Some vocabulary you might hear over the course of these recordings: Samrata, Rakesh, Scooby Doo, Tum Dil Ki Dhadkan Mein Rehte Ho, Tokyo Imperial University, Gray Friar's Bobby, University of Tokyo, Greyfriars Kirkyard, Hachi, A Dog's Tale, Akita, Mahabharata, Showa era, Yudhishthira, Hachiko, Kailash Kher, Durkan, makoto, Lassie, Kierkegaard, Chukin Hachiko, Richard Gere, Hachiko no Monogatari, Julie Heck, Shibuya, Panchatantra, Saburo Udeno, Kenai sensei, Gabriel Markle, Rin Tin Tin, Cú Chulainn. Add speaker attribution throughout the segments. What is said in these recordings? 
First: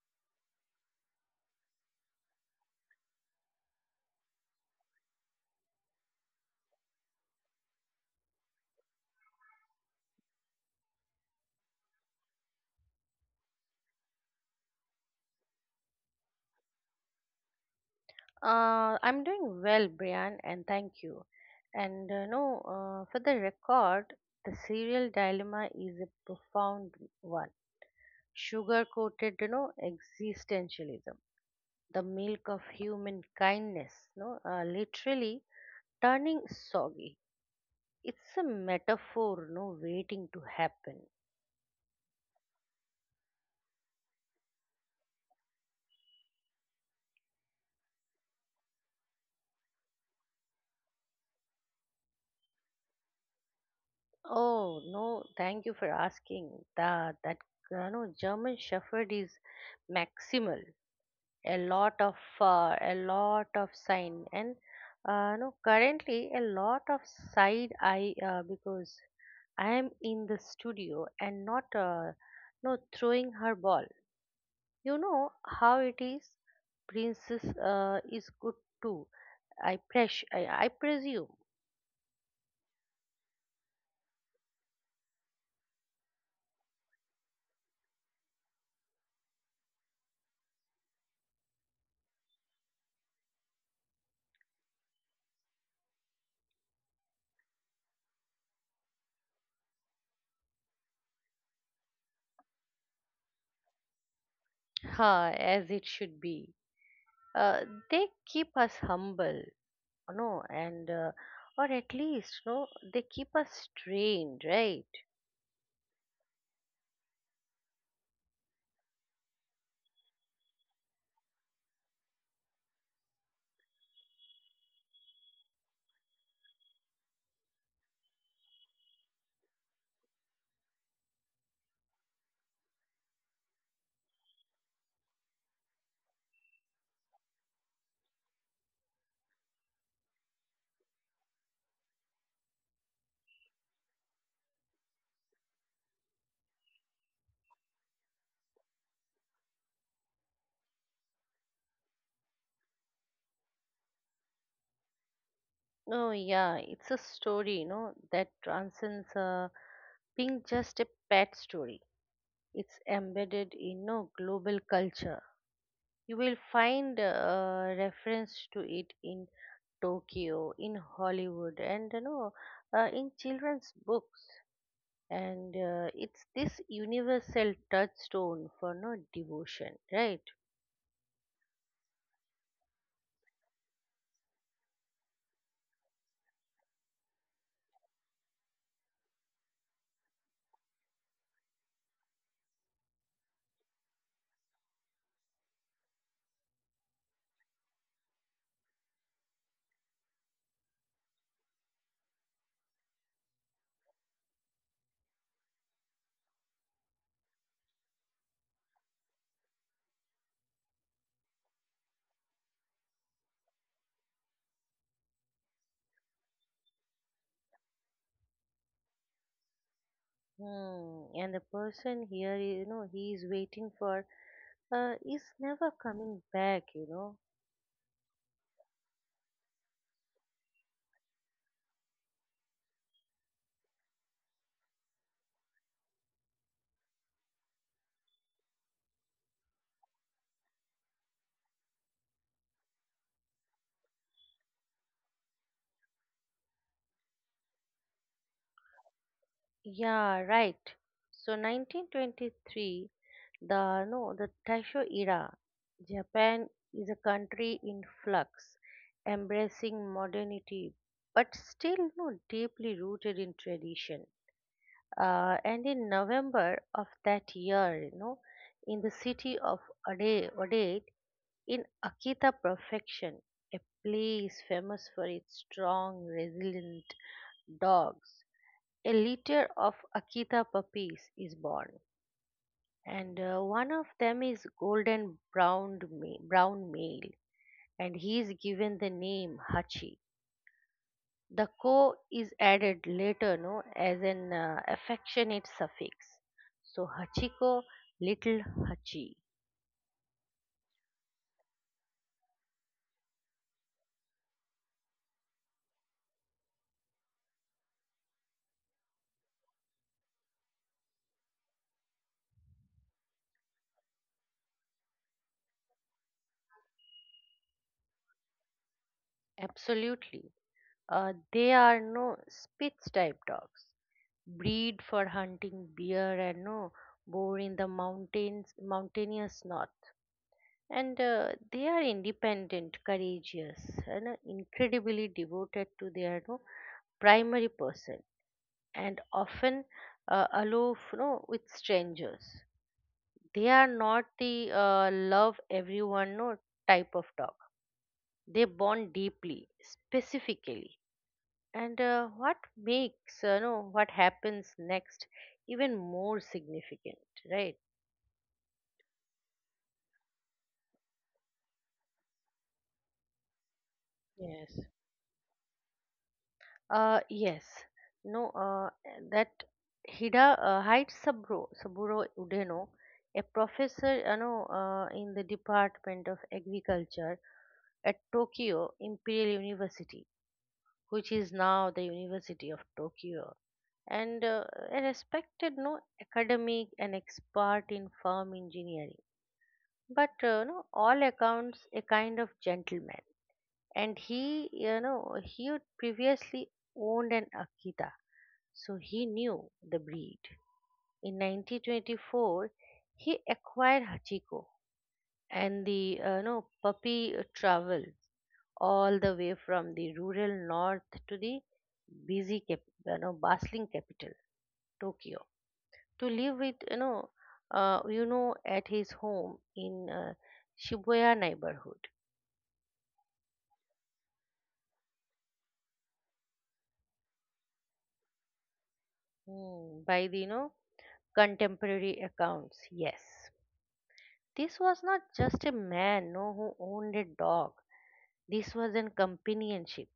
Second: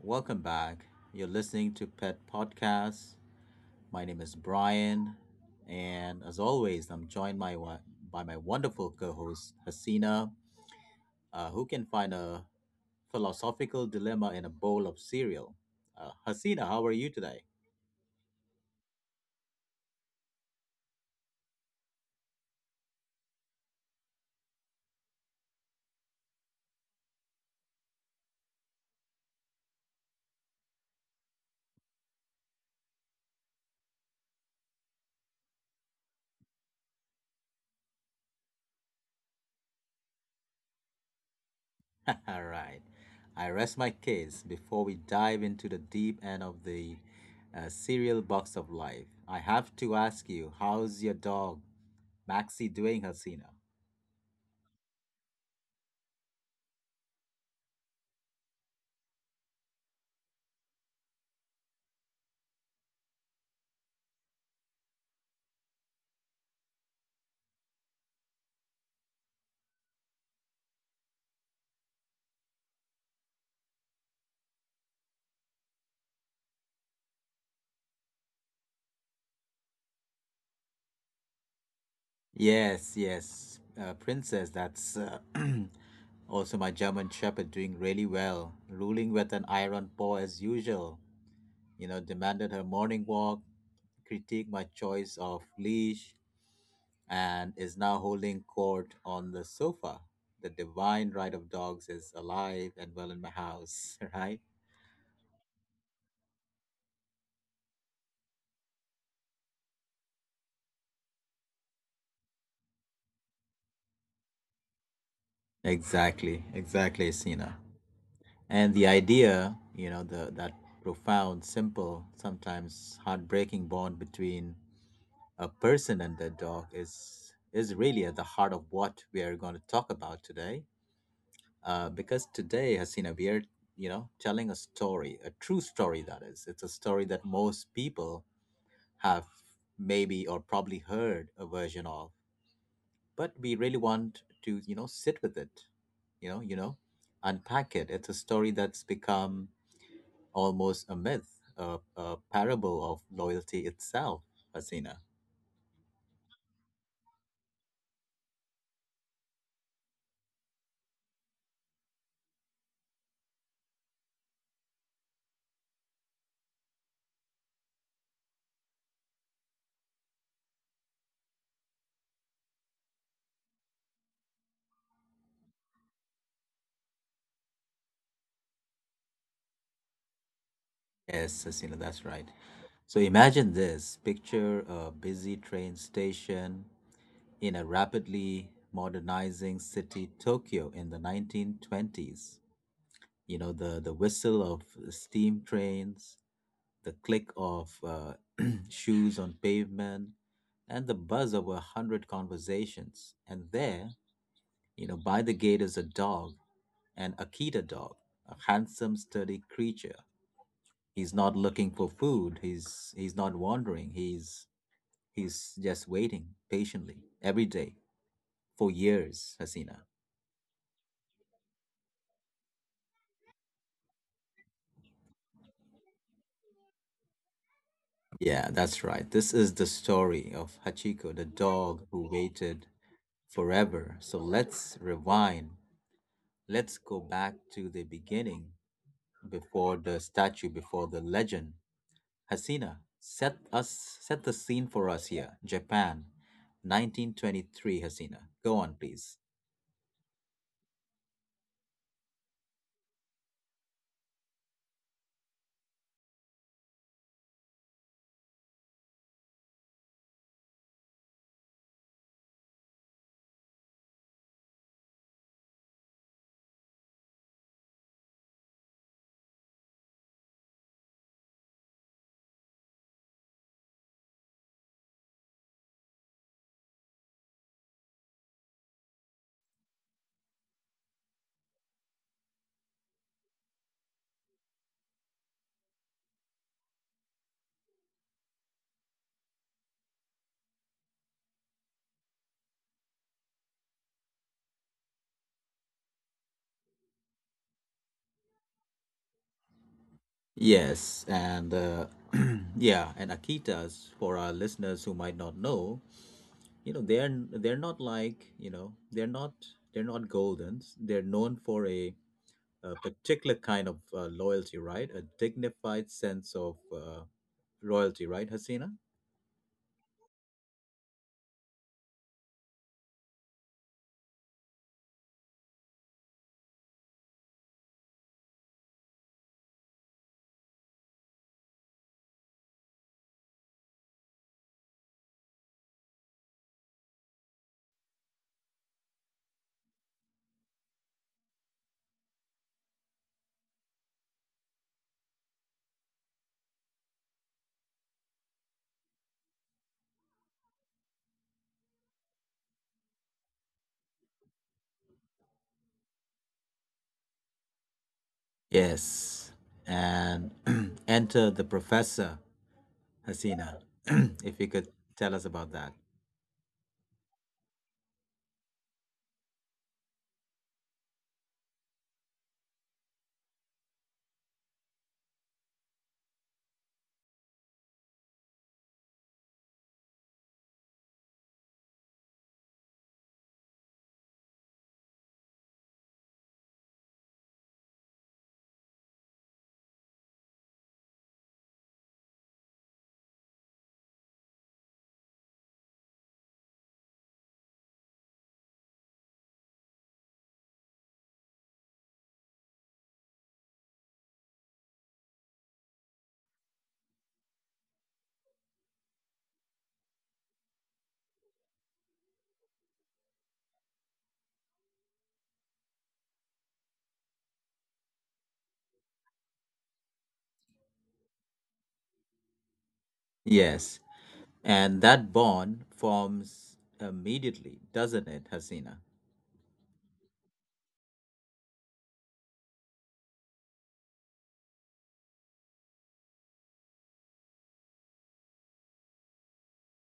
Speaker 1: welcome back. You're listening to Pet Podcast. My name is Brian, and as always, I'm joined by, by my wonderful co host, Hasina, who can find a philosophical dilemma in a bowl of cereal. Hasina, how are you today?
Speaker 2: I'm doing well, Brian, and thank you. And no, for the record, the serial dilemma is a profound one. Sugar-coated existentialism, the milk of human kindness, no, literally turning soggy. It's a metaphor, no, waiting to happen.
Speaker 1: All right. I rest my case before we dive into the deep end of the cereal box of life. I have to ask you, how's your dog, Maxie, doing, Hasina?
Speaker 2: Oh no, thank you for asking. The that no German Shepherd is maximal, a lot of a lot of sign, and no, currently a lot of side eye, because I am in the studio and not no, throwing her ball. You know how it is. Princess is good too, I presume.
Speaker 1: Yes, yes, Princess. That's also my German Shepherd doing really well, ruling with an iron paw as usual. You know, demanded her morning walk, critiqued my choice of leash, and is now holding court on the sofa. The divine right of dogs is alive and well in my house, right?
Speaker 2: As it should be. Uh, they keep us humble, no, and or at least, no, they keep us trained, right?
Speaker 1: Exactly, exactly, Sina. And the idea, you know, the that profound, simple, sometimes heartbreaking bond between a person and their dog is really at the heart of what we are going to talk about today. Because today, Hasina, we are, you know, telling a story, a true story that is. It's a story that most people have maybe or probably heard a version of, but we really want to, you know, sit with it, you know, unpack it. It's a story that's become almost a myth, a parable of loyalty itself, Hasina.
Speaker 2: Oh yeah, it's a story, that transcends being just a pet story. It's embedded in no global culture. You will find reference to it in Tokyo, in Hollywood, and in children's books. And it's this universal touchstone for no devotion, right?
Speaker 1: Yes, Hasina, that's right. So imagine this, picture a busy train station in a rapidly modernizing city, Tokyo, in the 1920s. You know, the whistle of steam trains, the click of shoes on pavement, and the buzz of a hundred conversations. And there, you know, by the gate is a dog, an Akita dog, a handsome, sturdy creature. He's not looking for food. He's not wandering. He's just waiting patiently every day for years, Hasina.
Speaker 2: Hmm. And the person here, he is waiting for, is never coming back.
Speaker 1: Yeah, that's right. This is the story of Hachiko, the dog who waited forever. So let's rewind. Let's go back to the beginning, before the statue, before the legend. Hasina, set the scene for us here. Japan, 1923. Hasina, go on, please.
Speaker 2: Yeah, right. So 1923, the no, the Taisho era, Japan is a country in flux, embracing modernity, but still no deeply rooted in tradition. And in November of that year, in the city of Odate, in Akita Perfection, a place famous for its strong, resilient dogs, a litter of Akita puppies is born, and one of them is golden brown male, and he is given the name Hachi. The ko is added later, no, as an affectionate suffix. So Hachiko, little Hachi.
Speaker 1: Yes, and yeah, and Akitas, for our listeners who might not know, you know, they're not like you know they're not goldens. They're known for a particular kind of loyalty, right? A dignified sense of royalty, right, Hasina?
Speaker 2: Absolutely, they are no Spitz type dogs, breed for hunting bear and no bore in the mountainous north. And they are independent, courageous, and incredibly devoted to their, no, primary person, and often aloof you with strangers. They are not the love everyone, no, type of dog. They bond deeply, specifically. And what makes no, what happens next even more significant, right?
Speaker 1: Yes, and enter the professor, Hasina, if you
Speaker 2: Yes.
Speaker 1: could tell us about that.
Speaker 2: Yes. No, that Hida hides Saburo, Saburo Udeno, a professor, in the Department of Agriculture at Tokyo Imperial University, which is now the University of Tokyo, and a respected, no, academic and expert in farm engineering. But, no, all accounts a kind of gentleman, and he had previously owned an Akita, so he knew the breed. In 1924, he acquired Hachiko, and the no puppy traveled all the way from the rural north to the busy, bustling capital, Tokyo, to live with at his home in Shibuya neighborhood.
Speaker 1: Yes, and that bond forms immediately, doesn't it, Hasina?
Speaker 2: Hmm. By the contemporary accounts, yes, this was not just a man, no, who owned a dog. This was an companionship.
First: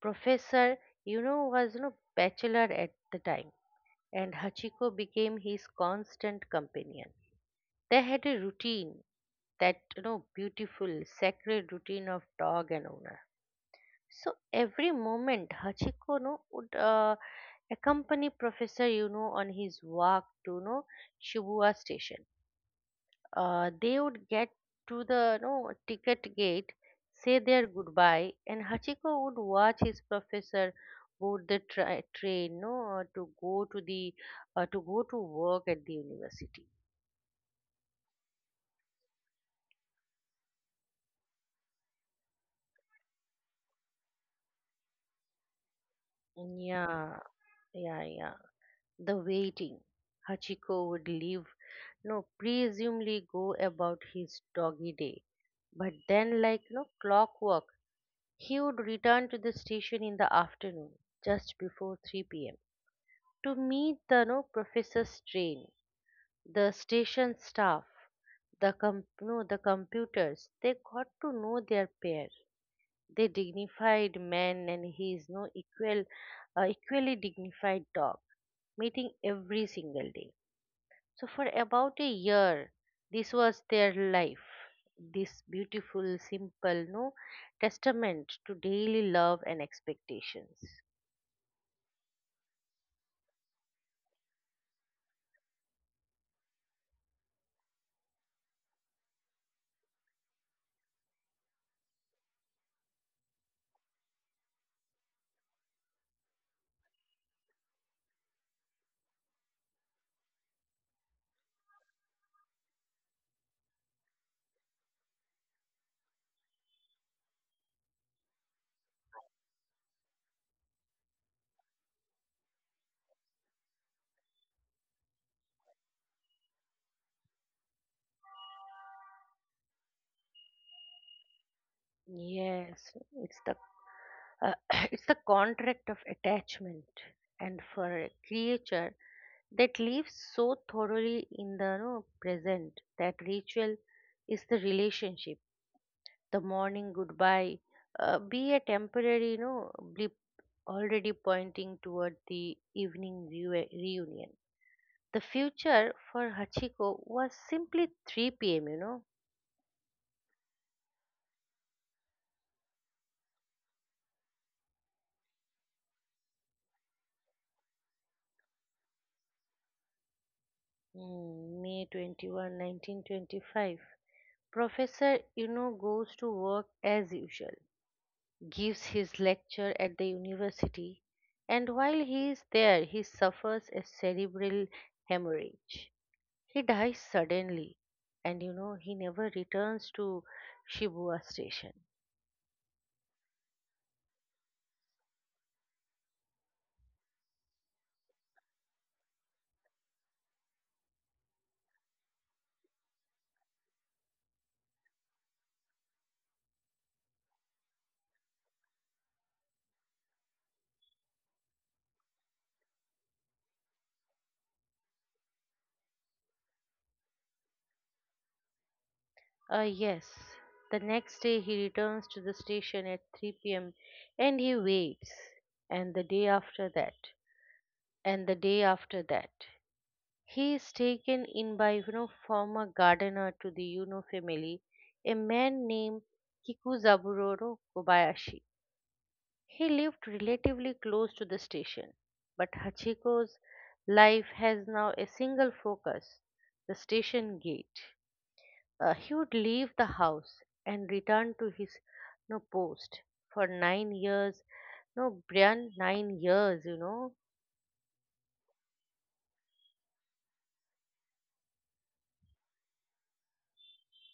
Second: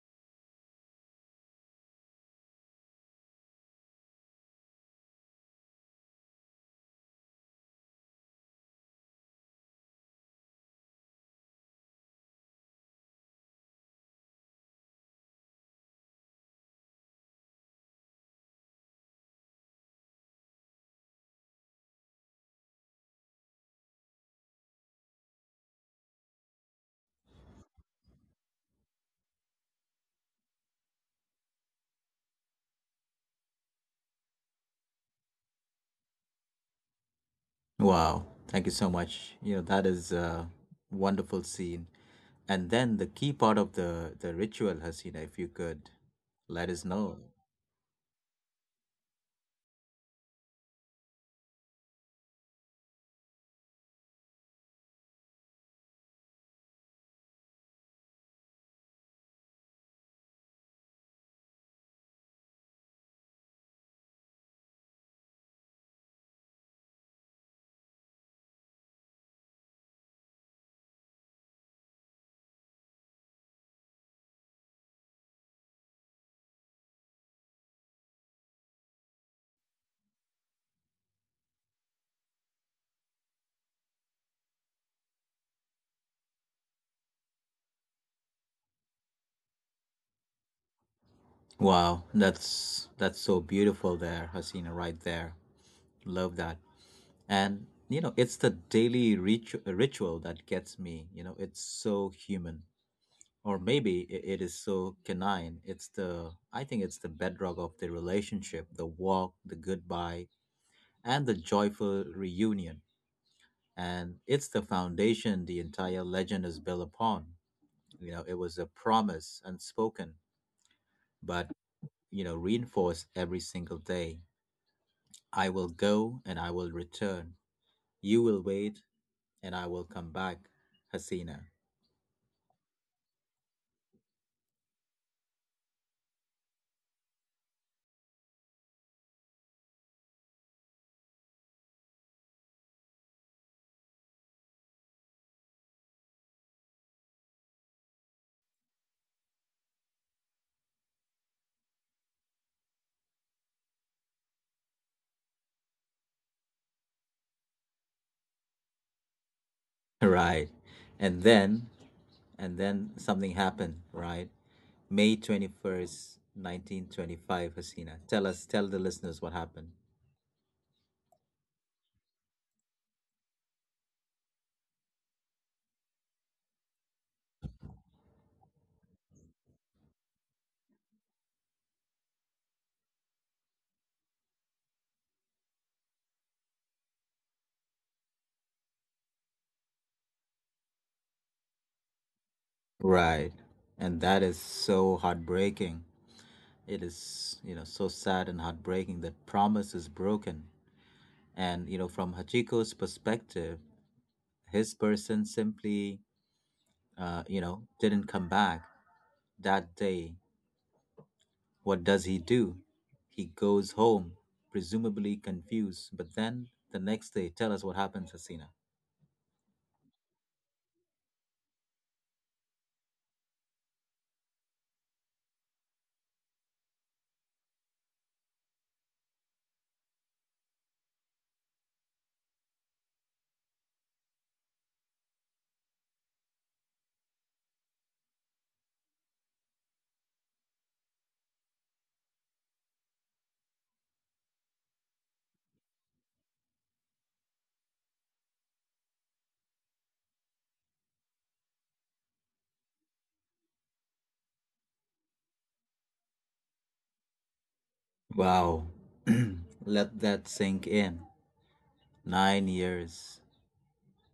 Speaker 2: Professor, was no bachelor at the time, and Hachiko became his constant companion. They had a routine, that beautiful, sacred routine of dog and owner. So every moment, Hachiko, no, would accompany Professor, on his walk to no Shibuya station. They would get to the, no, ticket gate, say their goodbye, and Hachiko would watch his professor board the train, no, to go to work at the university.
Speaker 1: Wow, thank you so much. You know, that is a wonderful scene. And then the key part of the ritual, Hasina, if you could let us know.
Speaker 2: Yeah, yeah, yeah. The waiting. Hachiko would leave, no, presumably go about his doggy day. But then, like no clockwork, he would return to the station in the afternoon, just before 3 p.m. to meet the no professor's train, the station staff, the com- no, the computers. They got to know their pair. They dignified man and his no equally dignified dog, meeting every single day. So for about a year, this was their life. This beautiful, simple, no testament to daily love and expectations.
Speaker 1: Wow, that's so beautiful there, Hasina, right there. Love that. And, you know, it's the daily ritual that gets me. You know, it's so human. Or maybe it is so canine. It's the, I think it's the bedrock of the relationship, the walk, the goodbye, and the joyful reunion. And it's the foundation the entire legend is built upon. You know, it was a promise unspoken, but, you know, reinforced every single day. I will go and I will return. You will wait, and I will come back, Hasina.
Speaker 2: Yes, it's the Uh, it's the contract of attachment, and for a creature that lives so thoroughly in the, no, present, that ritual is the relationship. The morning goodbye, be a temporary no blip, already pointing toward the evening reunion. The future for Hachiko was simply 3 p.m. You know.
Speaker 1: Right. And then, and then something happened, right? May 21st, 1925, Hasina. Tell us, tell the listeners what happened.
Speaker 2: Mm, May 21, 1925. Professor, goes to work as usual, gives his lecture at the university, and while he is there, he suffers a cerebral hemorrhage. He dies suddenly, and he never returns to Shibuya station.
Speaker 1: Right. And that is so heartbreaking. It is, you know, so sad and heartbreaking, that promise is broken. And, you know, from Hachiko's perspective, his person simply, you know, didn't come back that day. What does he do? He goes home, presumably confused. But then the next day, tell us what happens, Hasina.
Speaker 2: Ah, yes, the next day he returns to the station at 3 p.m. and he waits, and the day after that, and the day after that. He is taken in by former gardener to the Yuno family, a man named Kikuzaburoro Kobayashi. He lived relatively close to the station, but Hachiko's life has now a single focus, the station gate. He would leave the house and return to his post for 9 years. No, Brian, nine years.
Speaker 1: Wow. Let that sink in. 9 years,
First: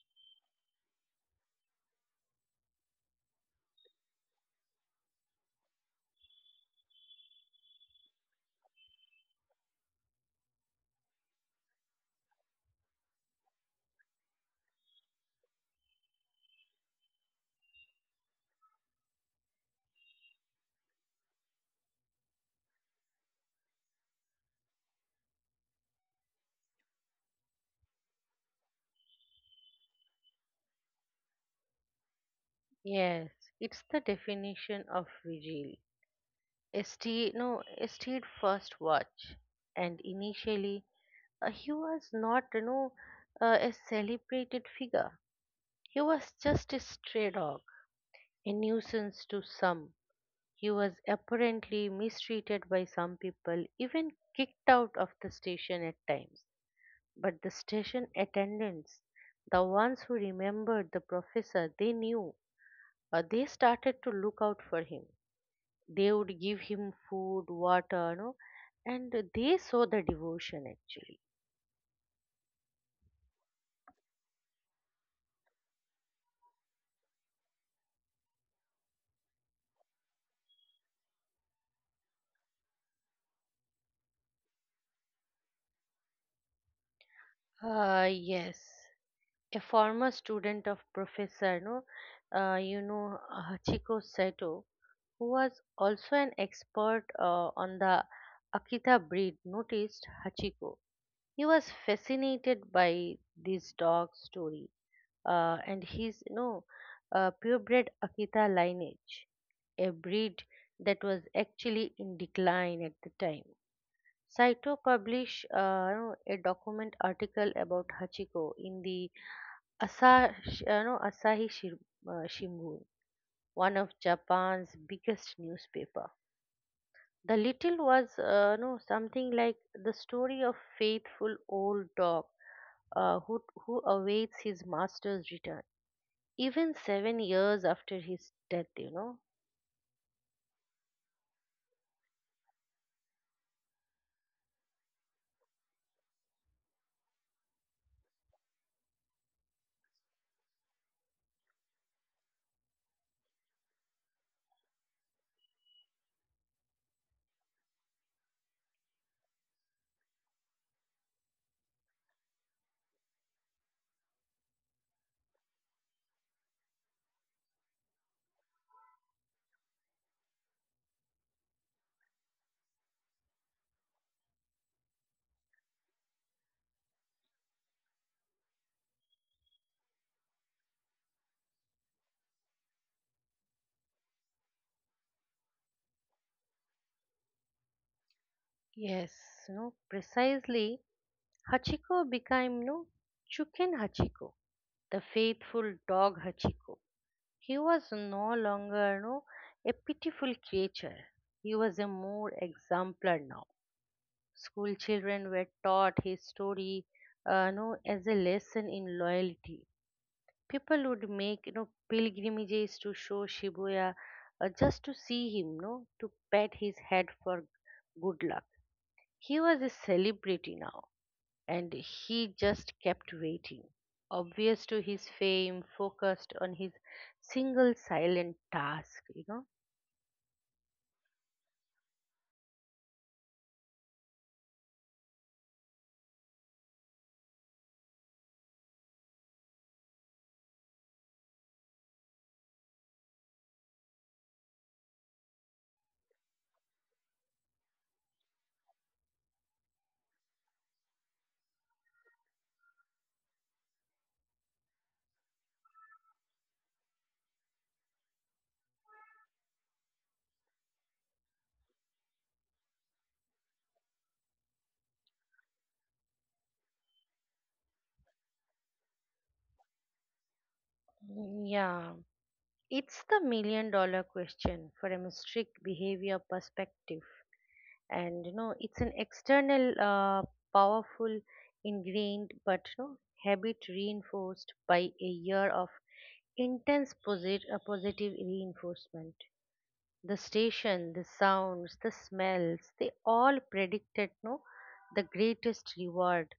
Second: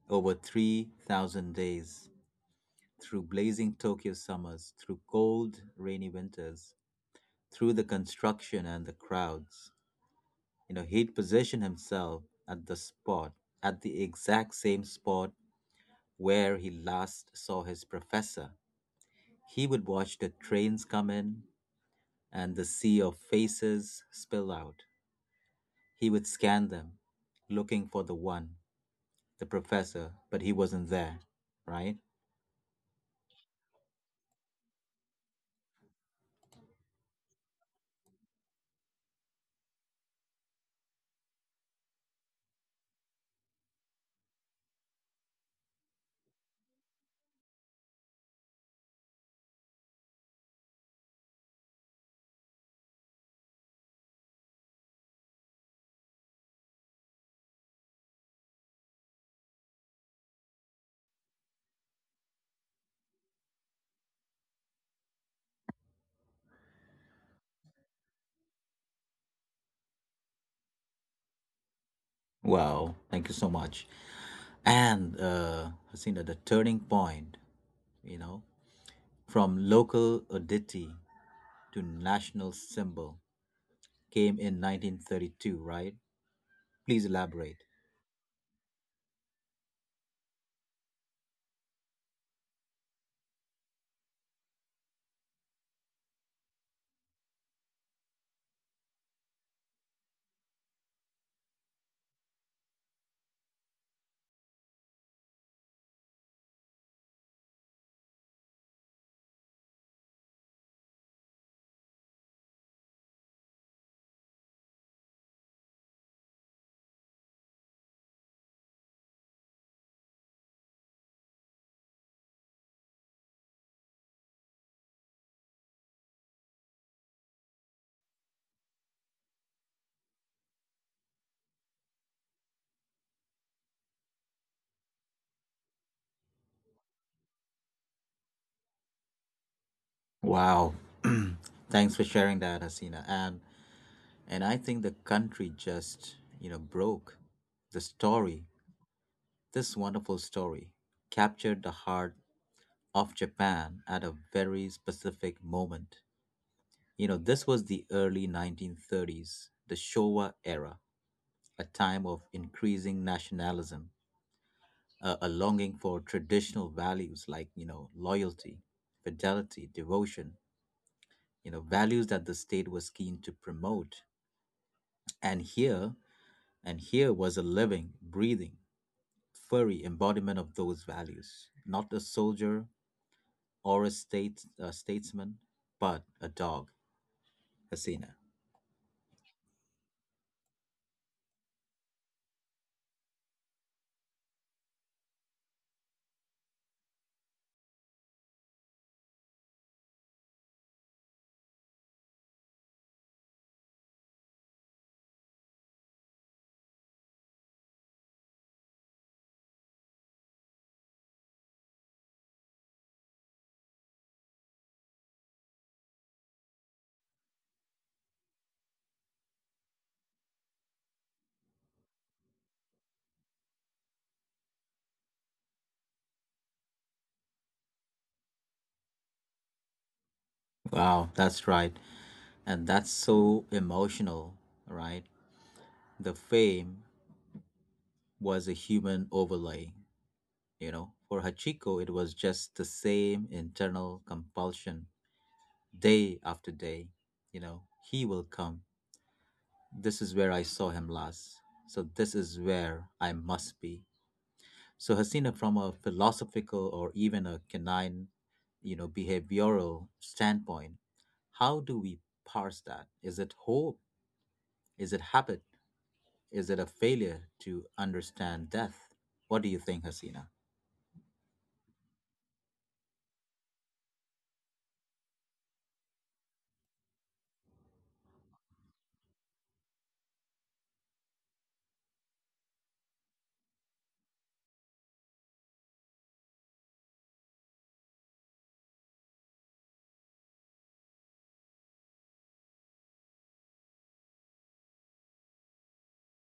Speaker 1: over 3,000 days, through blazing Tokyo summers, through cold, rainy winters, through the construction and the crowds. You know, he'd position himself at the spot, at the exact same spot where he last saw his professor. He would watch the trains come in and the sea of faces spill out. He would scan them, looking for the one, the professor, but he wasn't there, right?
Speaker 2: Yes, it's the definition of vigil. Stayed, no, stayed first watch, and initially he was not, a celebrated figure. He was just a stray dog, a nuisance to some. He was apparently mistreated by some people, even kicked out of the station at times. But the station attendants, the ones who remembered the professor, they knew. They started to look out for him. They would give him food, water, no, and they saw the devotion, actually.
Speaker 1: Wow, thank you so much. And Hasina, the turning point, you know, from local oddity to national symbol came in 1932, right? Please elaborate.
Speaker 2: Yes, a former student of professor, no, uh, you know Hachiko Saito, who was also an expert, on the Akita breed, noticed Hachiko. He was fascinated by this dog story, and his purebred Akita lineage, a breed that was actually in decline at the time. Saito published, a document article about Hachiko in the Asahi Shimbun, one of Japan's biggest newspaper. The little was you something like the story of faithful old dog, who awaits his master's return even 7 years after his death.
Speaker 1: Wow. Thanks for sharing that, Hasina. And I think the country just, you know, broke. The story, this wonderful story, captured the heart of Japan at a very specific moment. You know, this was the early 1930s, the Showa era, a time of increasing nationalism, a longing for traditional values like, you know, loyalty, fidelity, devotion, you know, values that the state was keen to promote. and here and here was a living, breathing, furry embodiment of those values, not a soldier or a statesman, but a dog, Hasina.
Speaker 2: Yes, precisely, Hachiko became, no. know, Chukin Hachiko, the faithful dog Hachiko. He was no longer, no, a pitiful creature. He was a more exemplar now. School children were taught his story, you as a lesson in loyalty. People would make pilgrimages to show Shibuya, just to see him, no, to pat his head for good luck. He was a celebrity now, and he just kept waiting. Obvious to his fame, focused on his single silent task.
Speaker 1: Wow, that's right. And that's so emotional, right? The fame was a human overlay. You know, for Hachiko, it was just the same internal compulsion day after day. You know, he will come. This is where I saw him last. So this is where I must be. So Hasina, from a philosophical or even a canine, you know, behavioral standpoint, how do we parse that? Is it hope? Is it habit? Is it a failure to understand death? What do you think, Hasina?
Speaker 2: Mm. Yeah, it's the million dollar question from a strict behavior perspective. And it's an external, powerful, ingrained, but habit reinforced by a year of intense positive reinforcement. The station, the sounds, the smells, they all predicted, no, the greatest reward,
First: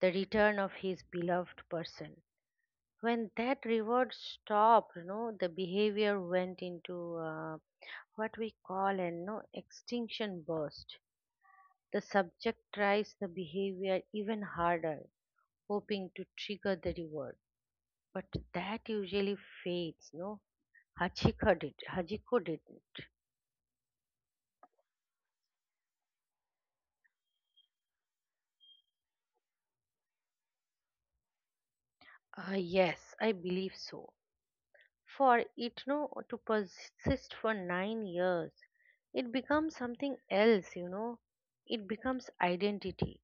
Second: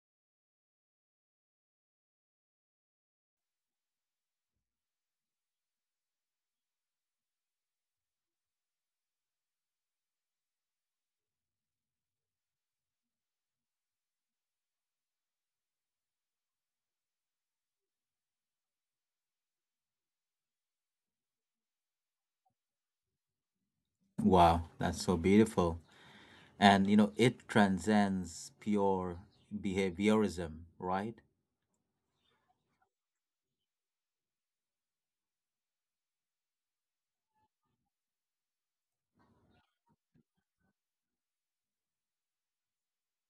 Speaker 2: the return of his beloved person. When that reward stopped, you know the behavior went into what we call an no extinction burst. The subject tries the behavior even harder, hoping to trigger the reward. But that usually fades, no? Hachiko did. Hachiko didn't.
Speaker 1: Wow, that's so beautiful. And you know, it transcends pure behaviorism, right?
Speaker 2: Ah, yes, I believe so. For it no to persist for 9 years, it becomes something else. It becomes identity.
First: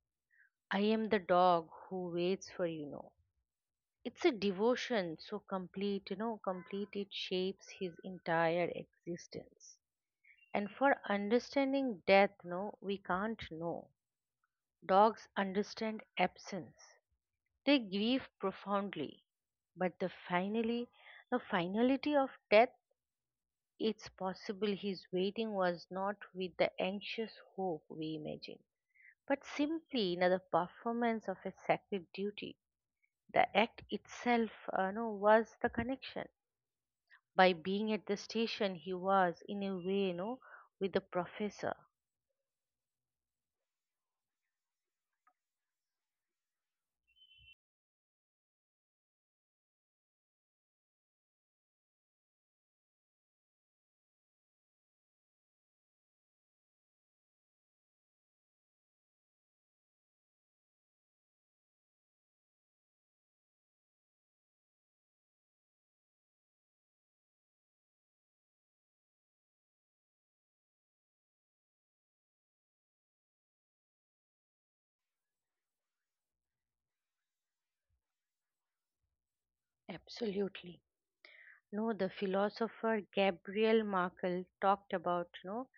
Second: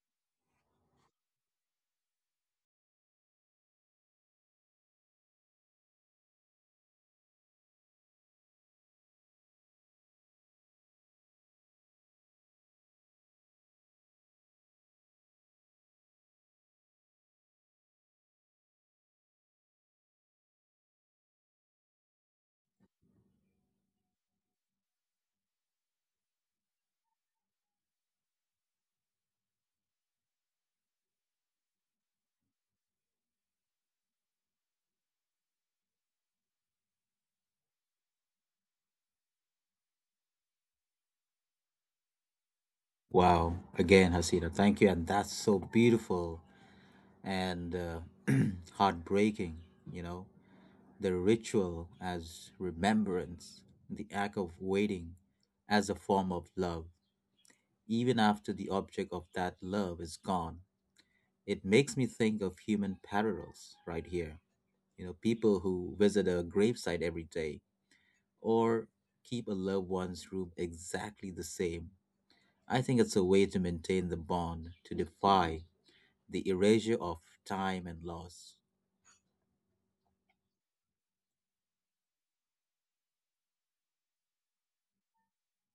Speaker 2: I am the dog who waits for. It's a devotion so complete, complete it shapes his entire existence. And for understanding death, no, we can't know. Dogs understand absence. They grieve profoundly. But the finality of death, it's possible his waiting was not with the anxious hope we imagine, but simply the performance of a sacred duty. The act itself, no, was the connection. By being at the station, he was, in a way, no, with the professor.
Speaker 1: Wow, again, Hasina, thank you, and that's so beautiful and heartbreaking. You know, the ritual as remembrance, the act of waiting as a form of love, even after the object of that love is gone. It makes me think of human parallels right here, you know, people who visit a gravesite every day or keep a loved one's room exactly the same. I think it's a way to maintain the bond, to defy the erasure of time and loss.
Speaker 2: Absolutely. No, the philosopher Gabriel Markle talked about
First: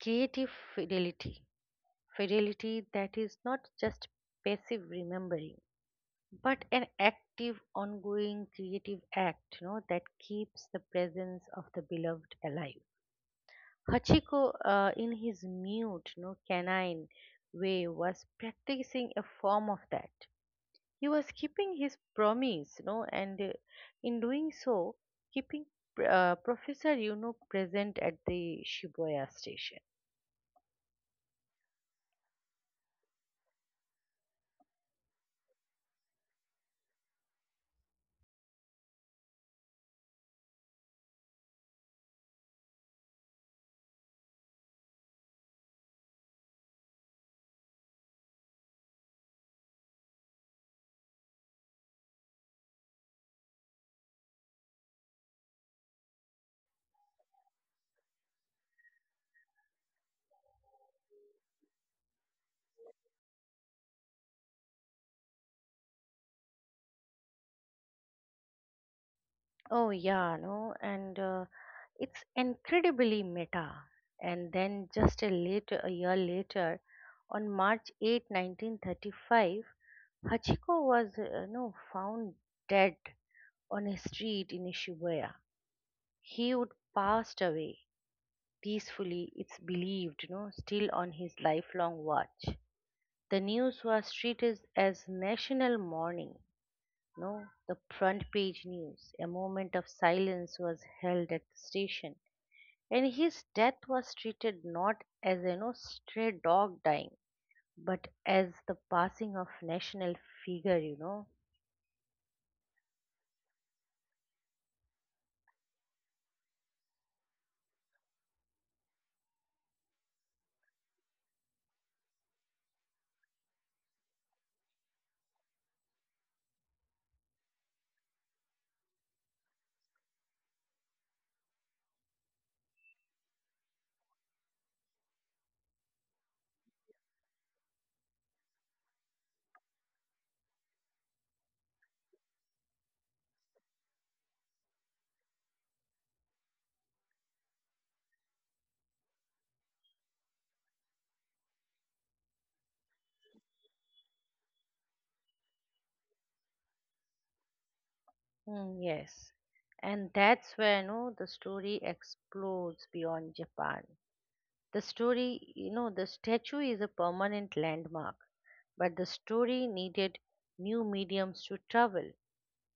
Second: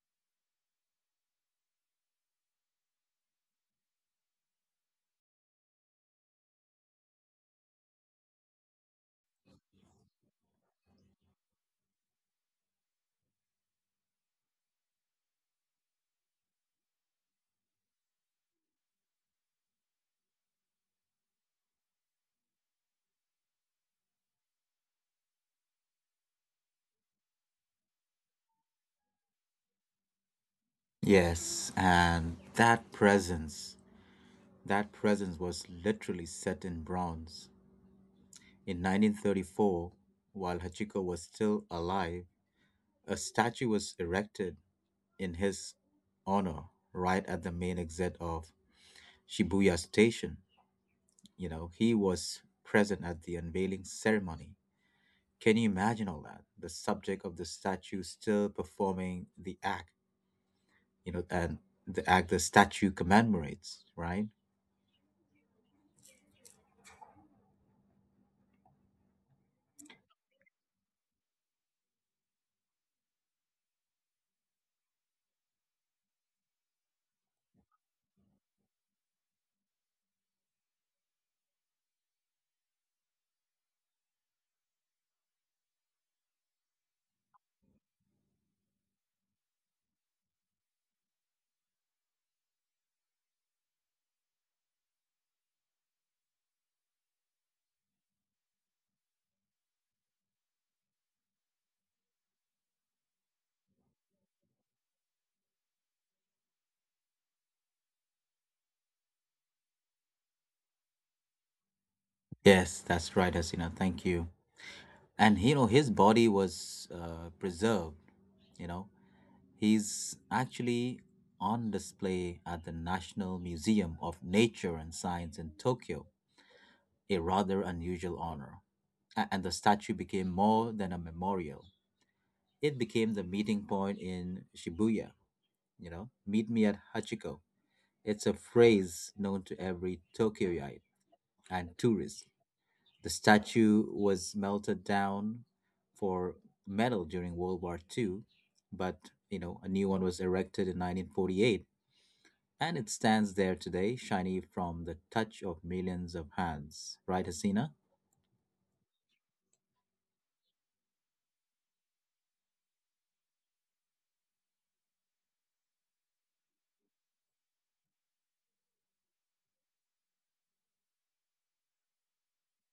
Speaker 2: creative fidelity, fidelity that is not just passive remembering, but an active, ongoing creative act, that keeps the presence of the beloved alive. Hachiko, in his mute, canine way, was practicing a form of that. He was keeping his promise, and in doing so, keeping professor, present at the Shibuya station.
Speaker 1: Yes, and that presence was literally set in bronze. In 1934, while Hachiko was still alive, a statue was erected in his honor right at the main exit of Shibuya Station. You know, he was present at the unveiling ceremony. Can you imagine all that? The subject of the statue still performing the act, you know, and the act the statue commemorates, right?
Speaker 2: Oh yeah, no, and it's incredibly meta. And then, just a year later, on March 8, 1935, Hachiko was, no, found dead on a street in Shibuya. He would passed away peacefully, it's believed, still on his lifelong watch. The news was treated as national mourning, no, the front page news, a moment of silence was held at the station. And his death was treated not as a stray dog dying, but as the passing of national figure.
Speaker 1: Yes, that's right, Hasina. Thank you. And you know, his body was preserved. You know, he's actually on display at the National Museum of Nature and Science in Tokyo, a rather unusual honor. And the statue became more than a memorial; it became the meeting point in Shibuya, you know, meet me at Hachiko. It's a phrase known to every Tokyoite and tourist. The statue was melted down for metal during World War Two, but, you know, a new one was erected in 1948 and it stands there today, shiny from the touch of millions of hands. Right, Hasina?
Speaker 2: Hmm, yes, and that's where the story explodes beyond Japan. The story, the statue is a permanent landmark, but the story needed new mediums to travel.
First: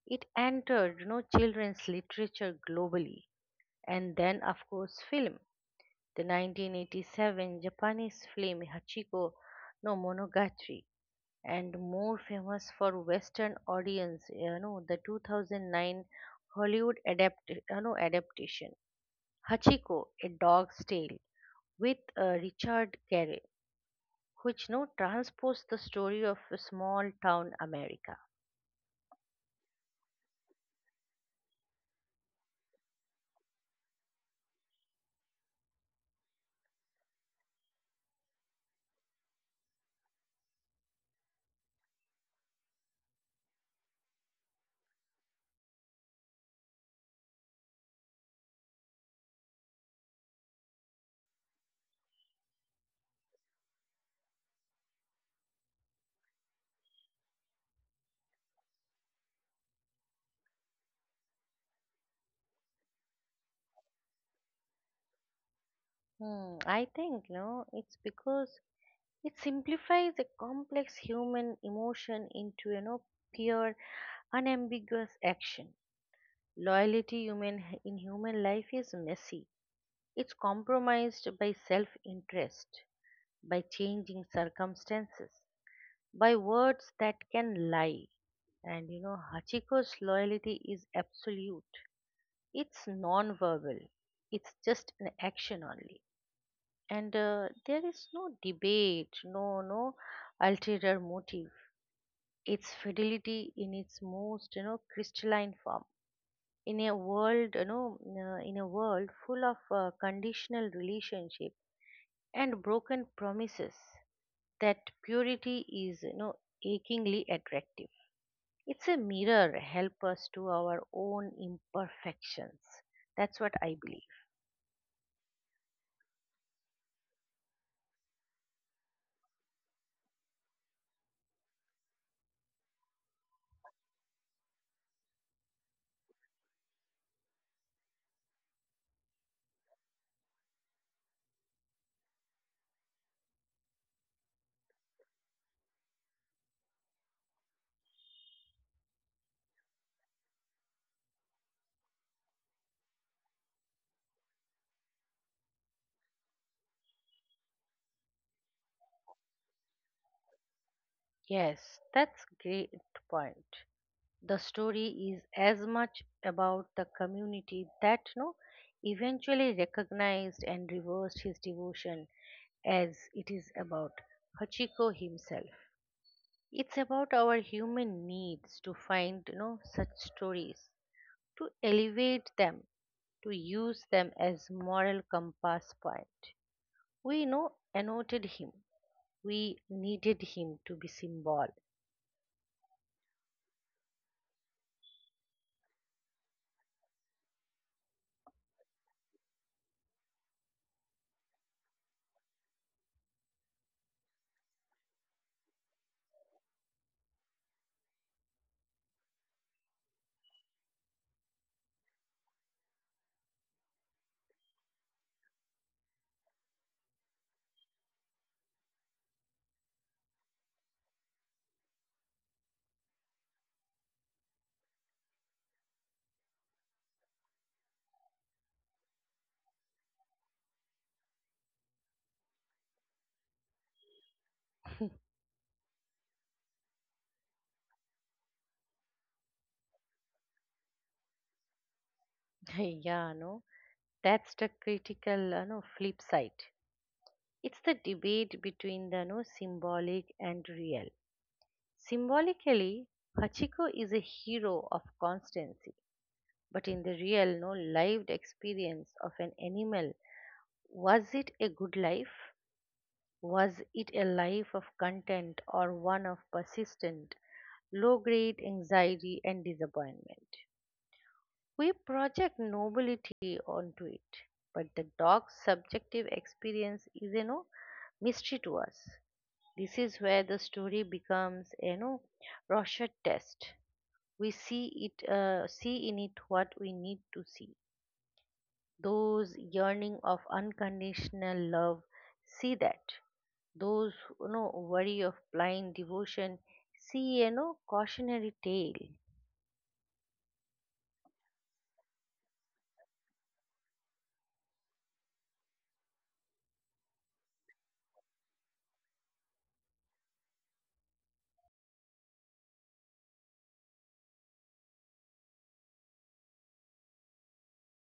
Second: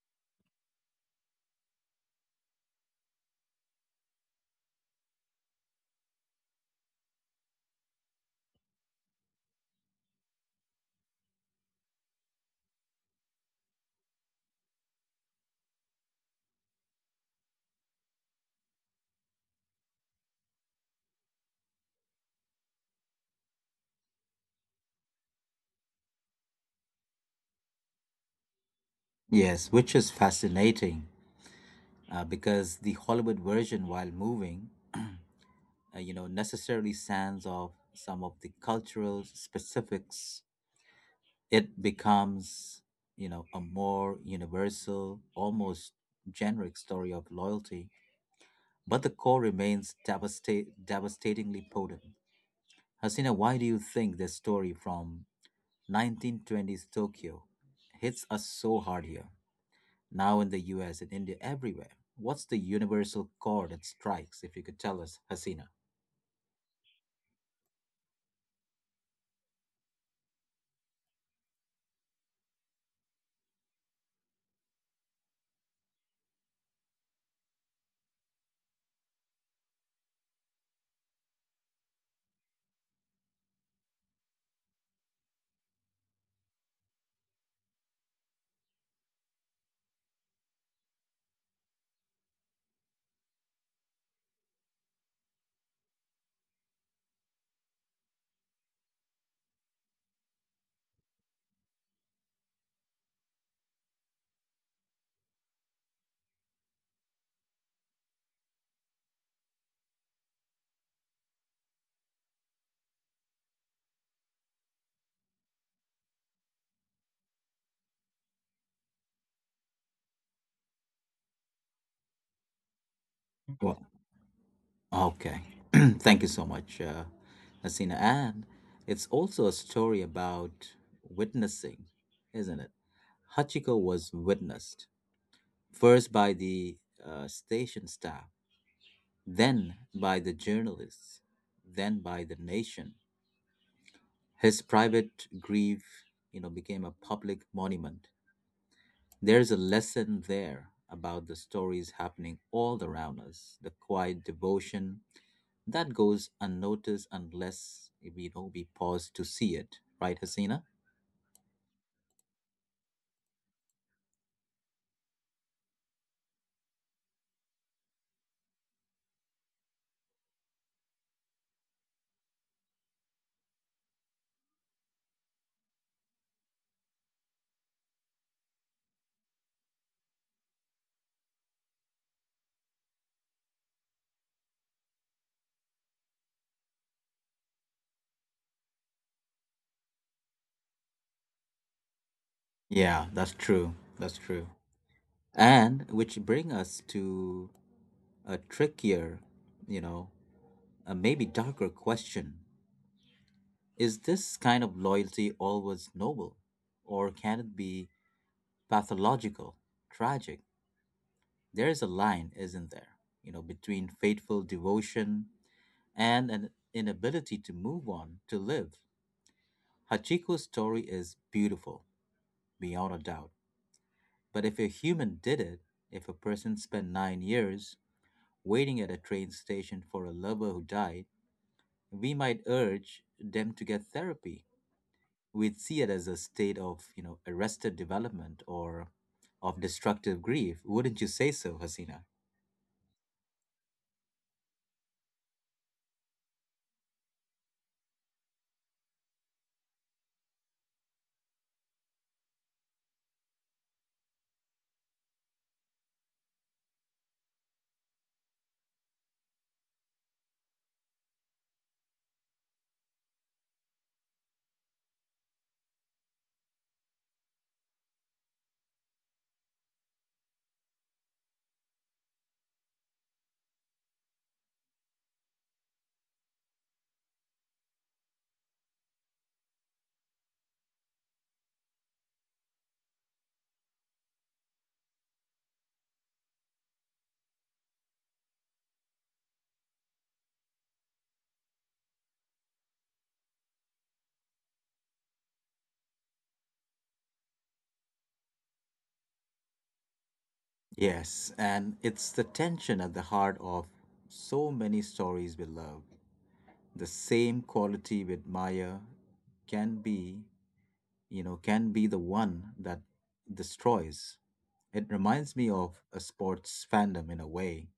Speaker 2: It entered, children's literature globally, and then, of course, film. The 1987 Japanese film Hachiko no Monogatari, and more famous for Western audience, the 2009 Hollywood adaptation Hachiko, A Dog's Tale with Richard Gere, which no transports the story of a small town America.
Speaker 1: Yes, which is fascinating because the Hollywood version, while moving, you know, necessarily sands off some of the cultural specifics. It becomes, you know, a more universal, almost generic story of loyalty, but the core remains devastatingly potent. Hasina, why do you think this story from 1920s Tokyo hits us so hard here, now in the US and India, everywhere? What's the universal core that strikes, if you could tell us, Hasina?
Speaker 2: I think no, it's because it simplifies a complex human emotion into pure, unambiguous action. Loyalty human in human life is messy. It's compromised by self-interest, by changing circumstances, by words that can lie. And Hachiko's loyalty is absolute. It's non-verbal, it's just an action only, and there is no debate, no no ulterior motive. It's fidelity in its most crystalline form, in a world in a world full of conditional relationship and broken promises. That purity is achingly attractive. It's a mirror help us to our own imperfections. That's what I
Speaker 1: Well,
Speaker 2: believe.
Speaker 1: okay. Thank you so much, Hasina. And it's also a story about witnessing, isn't it? Hachiko was witnessed first by the station staff, then by the journalists, then by the nation. His private grief, you know, became a public monument. There's a lesson there about the stories happening all around us, the quiet devotion that goes unnoticed unless we, know, we pause to see it, right, Hasina?
Speaker 2: Yes, that's great point. The story is as much about the community that no eventually recognized and reversed his devotion as it is about Hachiko himself. It's about our human needs to find such stories, to elevate them, to use them as moral compass point. We know annotated him. We needed him to be symbol.
Speaker 1: Yeah, that's true. That's true. And which bring us to a trickier, you know, a maybe darker question. Is this kind of loyalty always noble, or can it be pathological, tragic? There is a line, isn't there? You know, between faithful devotion and an inability to move on, to live. Hachiko's story is beautiful, beyond a doubt. But if a human did it, if a person spent 9 years waiting at a train station for a lover who died, we might urge them to get therapy. We'd see it as a state of, you know, arrested development or of destructive grief. Wouldn't you say so, Hasina?
Speaker 2: Yeah, no. That's the critical no, flip side. It's the debate between the no, symbolic and real. Symbolically, Hachiko is a hero of constancy, but in the real, no lived experience of an animal, was it a good life? Was it a life of content or one of persistent, low grade anxiety and disappointment? We project nobility onto it, but the dog's subjective experience is mystery to us. This is where the story becomes Rorschach test. We see it, see in it what we need to see. Those yearning of unconditional love, see that. Those worry of blind devotion, see cautionary tale.
Speaker 1: Yes, and it's the tension at the heart of so many stories we love. The same quality with Maya can be, you know, can be the one that destroys. It reminds me of a sports fandom in a way.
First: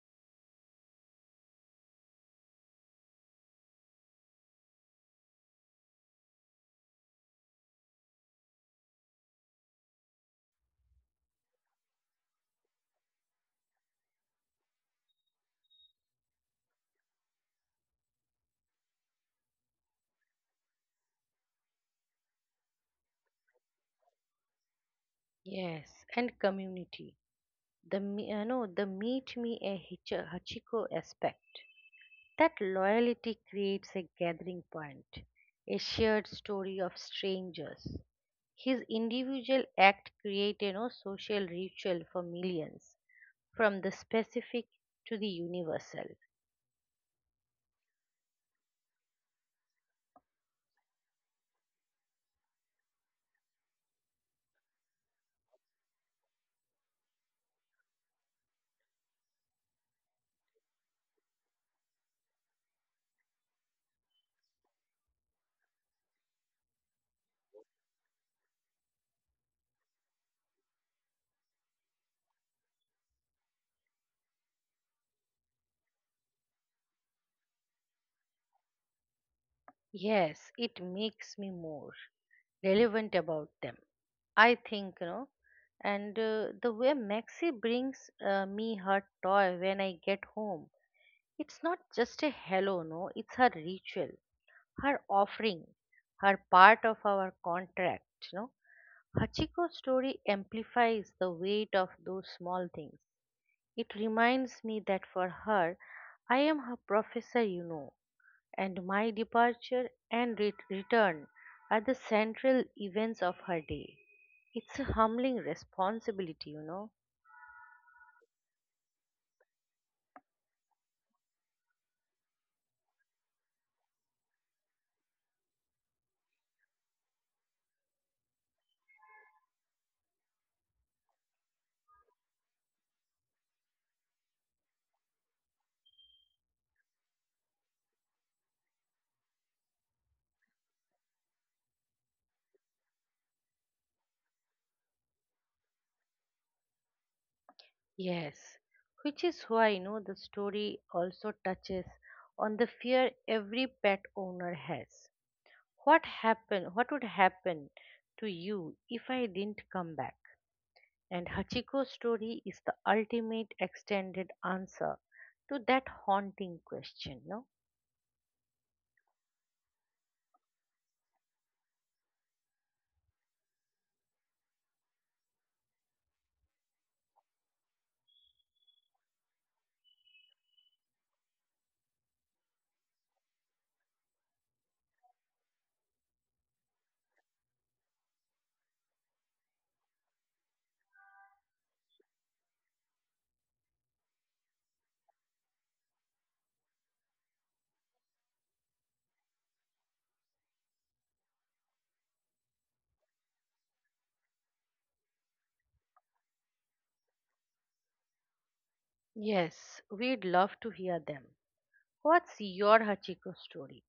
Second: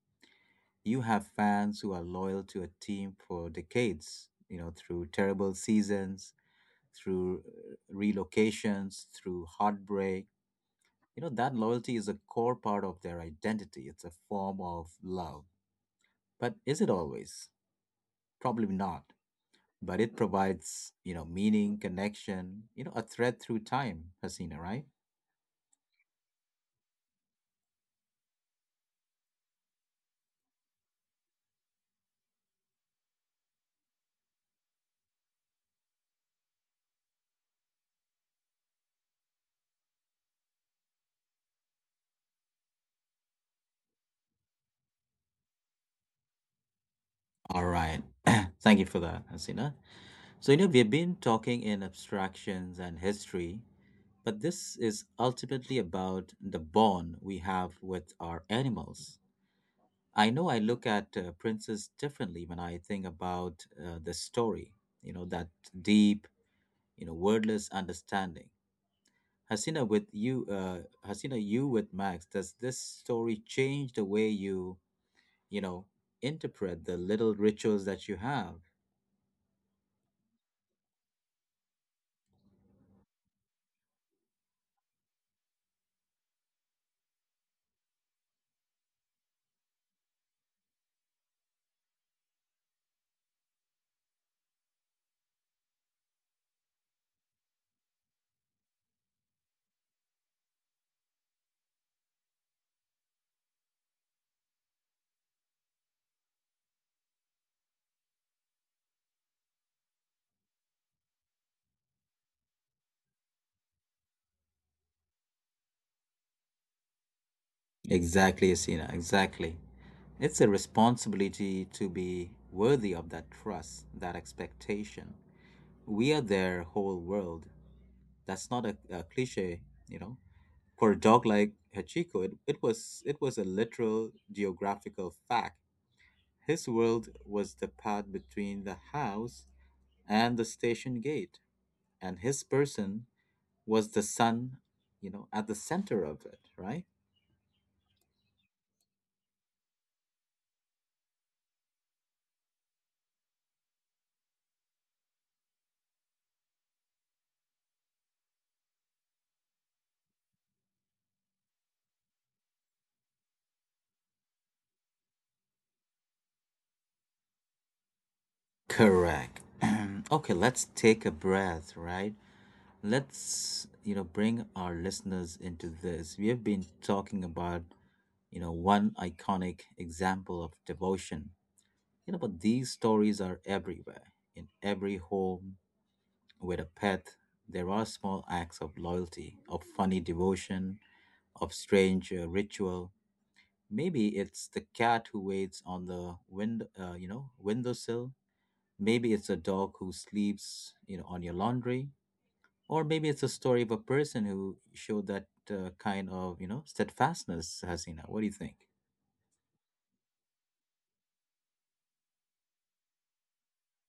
Speaker 1: You have fans who are loyal to a team for decades, you know, through terrible seasons, through relocations, through heartbreak, you know, that loyalty is a core part of their identity. It's a form of love. But is it always? Probably not. But it provides, meaning, connection, a thread through time, Hasina, right?
Speaker 2: Yes, and community. The me- no the meet me a hachiko aspect. That loyalty creates a gathering point, a shared story of strangers. His individual act create social ritual for millions, from the specific to the universal.
Speaker 1: All right. Thank you for that, Hasina. So, we've been talking in abstractions and history, but this is ultimately about the bond we have with our animals. I know I look at princes differently when I think about the story, that deep, wordless understanding. Hasina, with you, Hasina, you with Max, does this story change the way you, you know, interpret the little rituals that you have?
Speaker 2: Yes, it makes me more relevant about them, I think, and the way maxi brings me her toy when I get home. It's not just a hello, no, it's her ritual, her offering, her part of our contract, no. Hachiko's story amplifies the weight of those small things. It reminds me that for her, I am her professor, and my departure and return are the central events of her day. It's a humbling responsibility,
Speaker 1: Exactly, Hasina, exactly. It's a responsibility to be worthy of that trust, that expectation. We are their whole world. That's not a cliche, you know. For a dog like Hachiko, it was a literal geographical fact. His world was the path between the house and the station gate, and his person was the sun, at the center of it, right?
Speaker 2: Yes, which is why the story also touches on the fear every pet owner has. What happen? What would happen to you if I didn't come back? And Hachiko's story is the ultimate extended answer to that haunting question. No?
Speaker 1: Correct. Okay, let's take a breath, right? Let's, bring our listeners into this. We have been talking about, one iconic example of devotion. But these stories are everywhere in every home. With a pet, there are small acts of loyalty, of funny devotion, of strange ritual. Maybe it's the cat who waits on the windowsill. Maybe it's a dog who sleeps, on your laundry. Or maybe it's a story of a person who showed that kind of, steadfastness, Hasina. What do you think?
Speaker 2: Yes, we'd love to hear them. What's your Hachiko story?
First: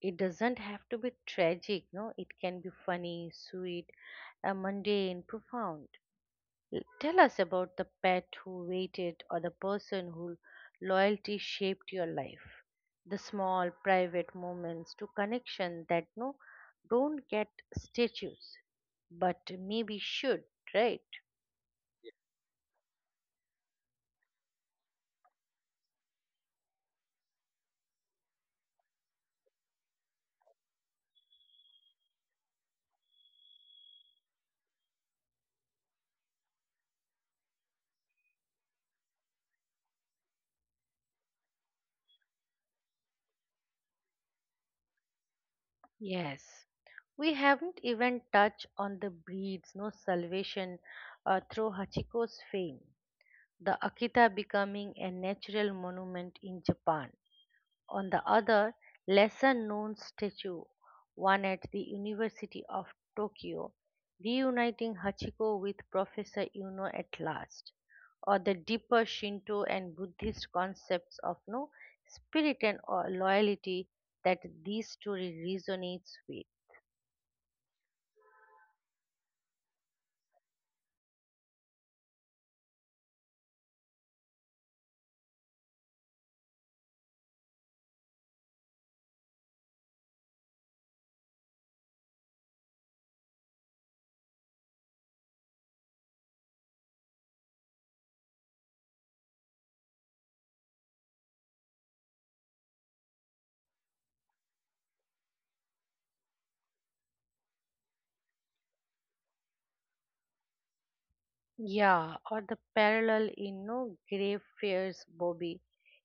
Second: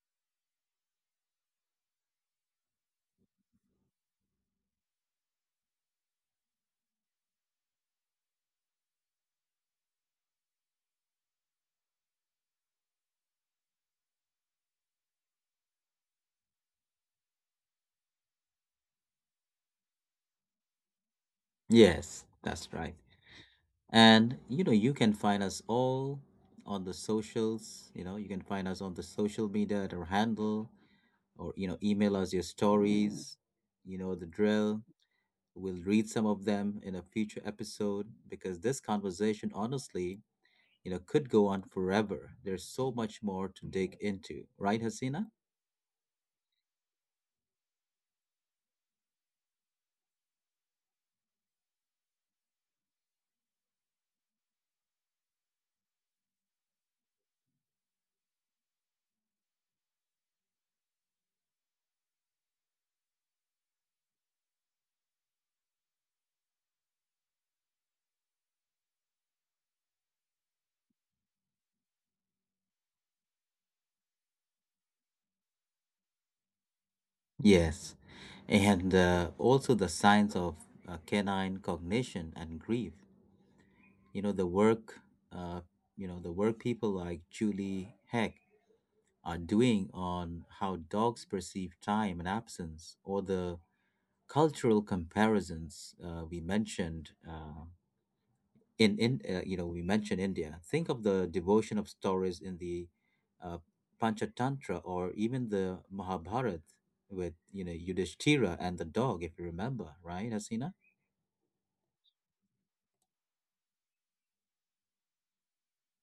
Speaker 2: It doesn't have to be tragic, no. It can be funny, sweet, mundane, profound. Tell us about the pet who waited or the person who loyalty shaped your life. The small private moments to connection that no don't get statues, but maybe should, right?
Speaker 1: Yes, that's right. And you know, you can find us all on the socials. You know, you can find us on the social media at our handle or you know email us your stories you know the drill. We'll read some of them in a future episode because this conversation honestly could go on forever. There's so much more to dig into, right, Hasina?
Speaker 2: Yes. We haven't even touched on the breeds, no salvation through Hachiko's fame, the Akita becoming a natural monument in Japan, on the other, lesser known statue, one at the University of Tokyo, reuniting Hachiko with Professor Yuno at last, or the deeper Shinto and Buddhist concepts of no spirit and loyalty that this story resonates with.
Speaker 1: Yes, and also the signs of canine cognition and grief, you know the work uh, the work people like Julie Heck are doing on how dogs perceive time and absence, or the cultural comparisons we mentioned in you know we mentioned India. Think of the devotion of stories in the uh, Panchatantra or even the Mahabharata with you know Yudhishthira and the dog, if you remember, right, Hasina?
Speaker 2: Yeah, or the parallel in no grave fears Bobby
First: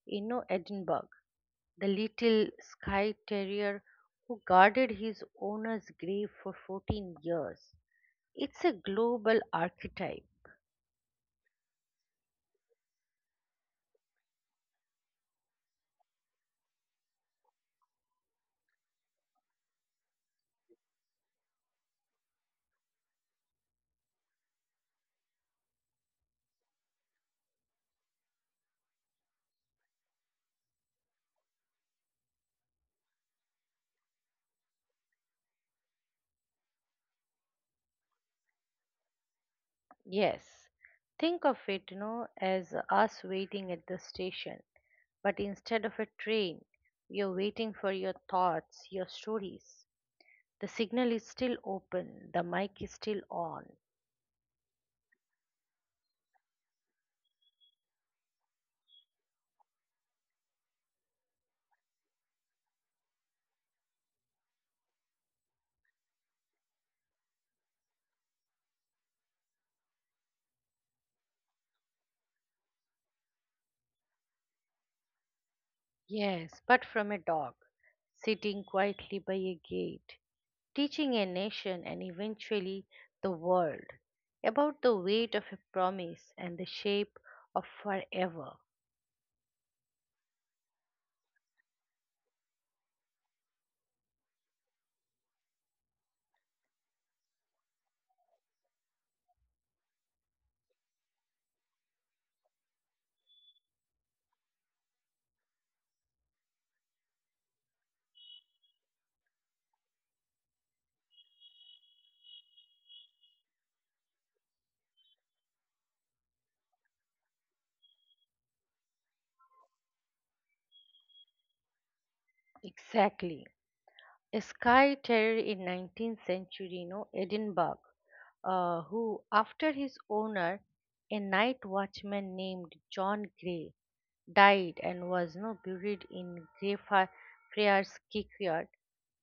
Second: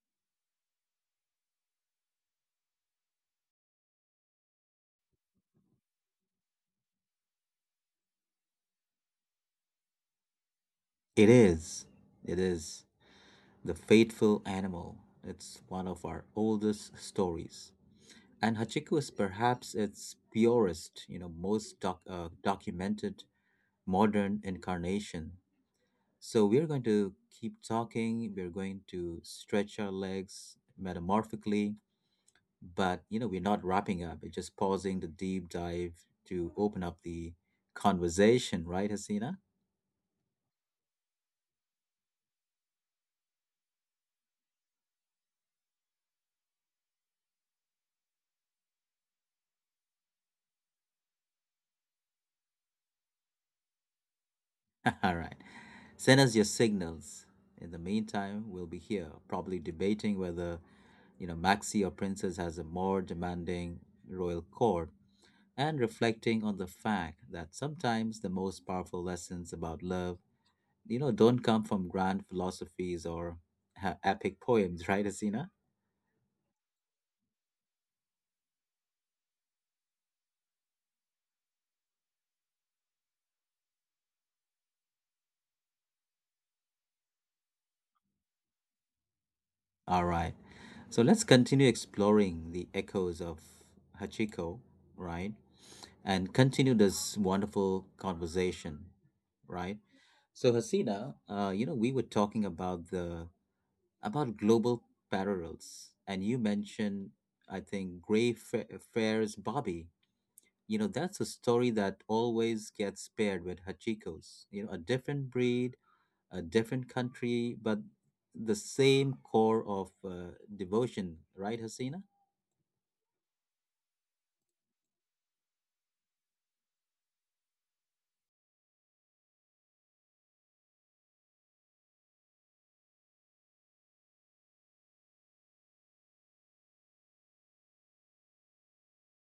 Speaker 2: in no Edinburgh, the little Skye terrier who guarded his owner's grave for 14 years. It's a global archetype.
Speaker 1: It is. It is the faithful animal. It's one of our oldest stories. And Hachiko is perhaps its purest, most documented modern incarnation. So we're going to keep talking. We're going to stretch our legs metamorphically, but you know, we're not wrapping up. We're just pausing the deep dive to open up the conversation, right, Hasina?
Speaker 2: Yes. Think of it, as us waiting at the station, but instead of a train, you're waiting for your thoughts, your stories. The signal is still open, the mic is still on.
Speaker 1: All right. Send us your signals. In the meantime, we'll be here, probably debating whether, Maxi or Princess has a more demanding royal court, and reflecting on the fact that sometimes the most powerful lessons about love don't come from grand philosophies or epic poems, right, Asina?
Speaker 2: Yes, but from a dog sitting quietly by a gate teaching a nation and eventually the world about the weight of a promise and the shape of forever.
Speaker 1: All right. So let's continue exploring the echoes of Hachiko, right? And continue this wonderful conversation, right? So Hasina, we were talking about the about global parallels, and you mentioned, I think, Fair's Bobby. You know, that's a story that always gets paired with Hachiko's. You know, a different breed, a different country, but the same core of devotion, right, Hasina?
Speaker 2: Exactly. A sky terror in 19th century, Edinburgh, who, after his owner, a night watchman named John Gray, died and was no buried in Greyfriars Kirkyard.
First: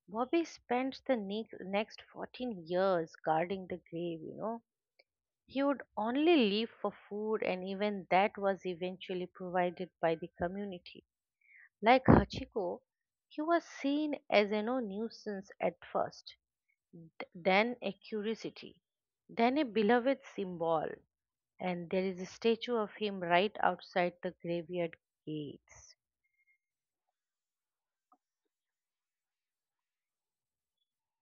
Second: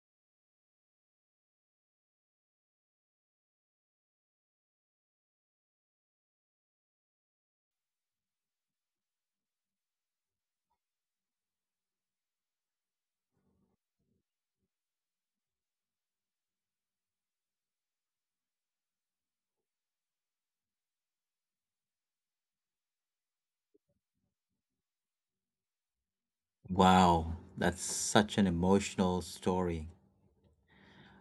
Speaker 2: Bobby spent next 14 years guarding the grave, he would only leave for food, and even that was eventually provided by the community. Like Hachiko, he was seen as a no nuisance at first, then a curiosity, then a beloved symbol, and there is a statue of him right outside the graveyard gates.
Speaker 1: Wow, that's such an emotional story.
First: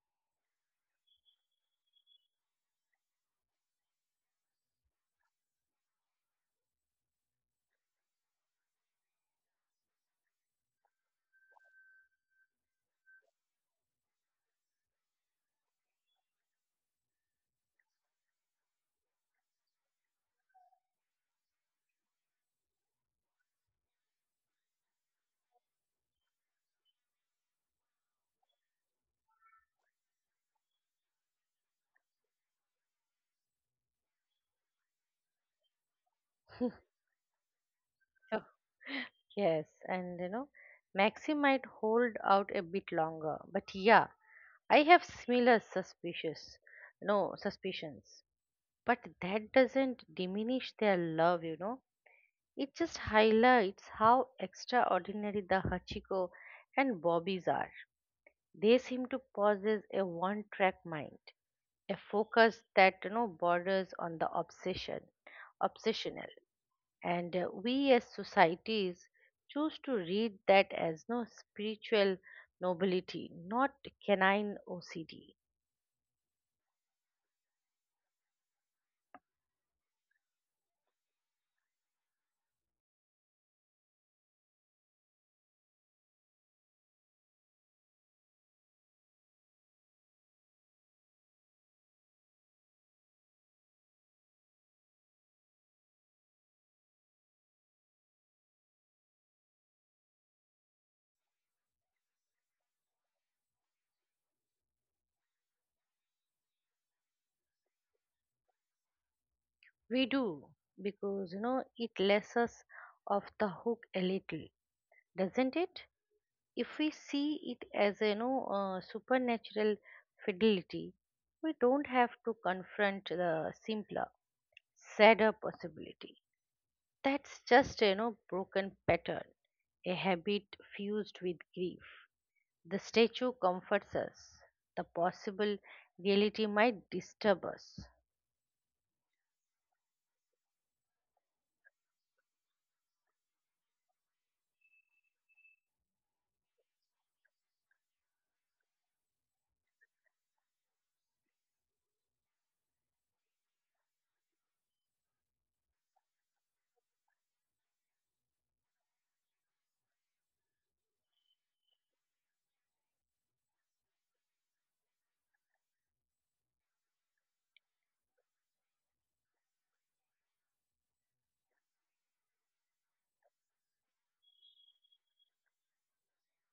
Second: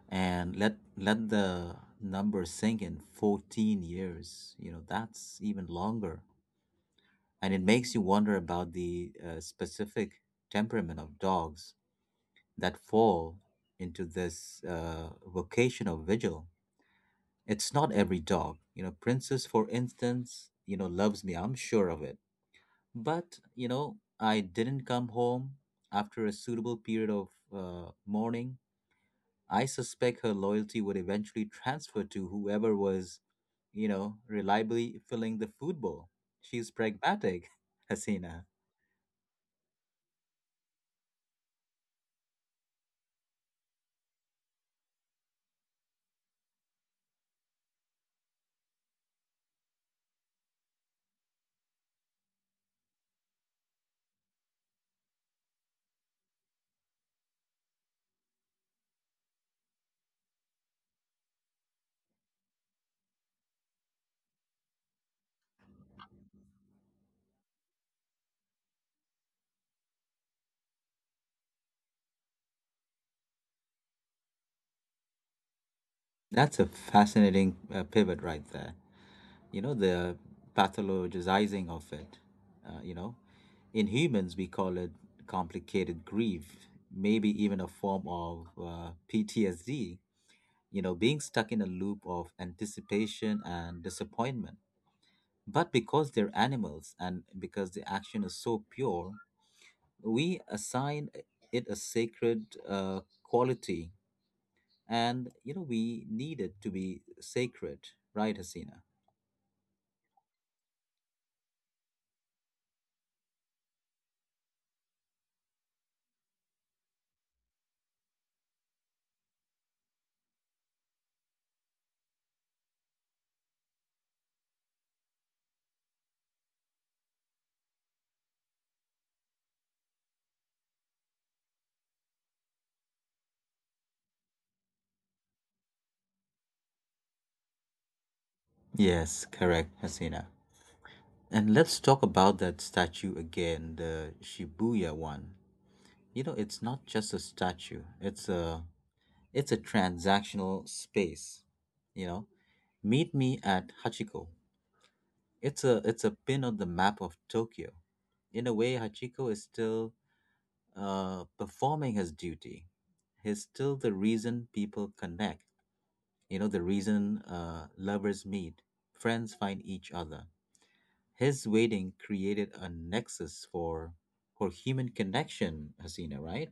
Speaker 1: And let the number sink in: 14 years. You know, that's even longer. And it makes you wonder about the specific temperament of dogs that fall into this vocational vigil. It's not every dog. You know, Princess, for instance, you know, loves me. I'm sure of it. But, you know, I didn't come home after a suitable period of mourning. I suspect her loyalty would eventually transfer to whoever was, reliably filling the food bowl. She's pragmatic,
Speaker 2: Oh,
Speaker 1: Hasina.
Speaker 2: yes, and Maxi might hold out a bit longer, but yeah, I have similar suspicious, no suspicions. But that doesn't diminish their love, It just highlights how extraordinary the Hachiko and Bobbies are. They seem to possess a one track mind, a focus that borders on obsessional. And we as societies choose to read that as no spiritual nobility, not canine OCD.
Speaker 1: That's a fascinating pivot right there. You know, the pathologizing of it, uh, you know in humans we call it complicated grief, maybe even a form of PTSD, you know, being stuck in a loop of anticipation and disappointment. But because they're animals and because the action is so pure, we assign it a sacred quality. And you know, we need it to be sacred, right, Hasina?
Speaker 2: We do, because it lets us off the hook a little, doesn't it? If we see it as a supernatural fidelity, we don't have to confront the simpler, sadder possibility. That's just a broken pattern, a habit fused with grief. The statue comforts us. The possible reality might disturb us.
Speaker 1: Yes, correct, Hasina. And let's talk about that statue again, the Shibuya one. You know, it's not just a statue. It's a transactional space, you know. Meet me at Hachiko. It's a pin on the map of Tokyo. In a way, Hachiko is still performing his duty. He's still the reason people connect. You know, the reason lovers meet, friends find each other. His waiting created a nexus for human connection, Hasina, right?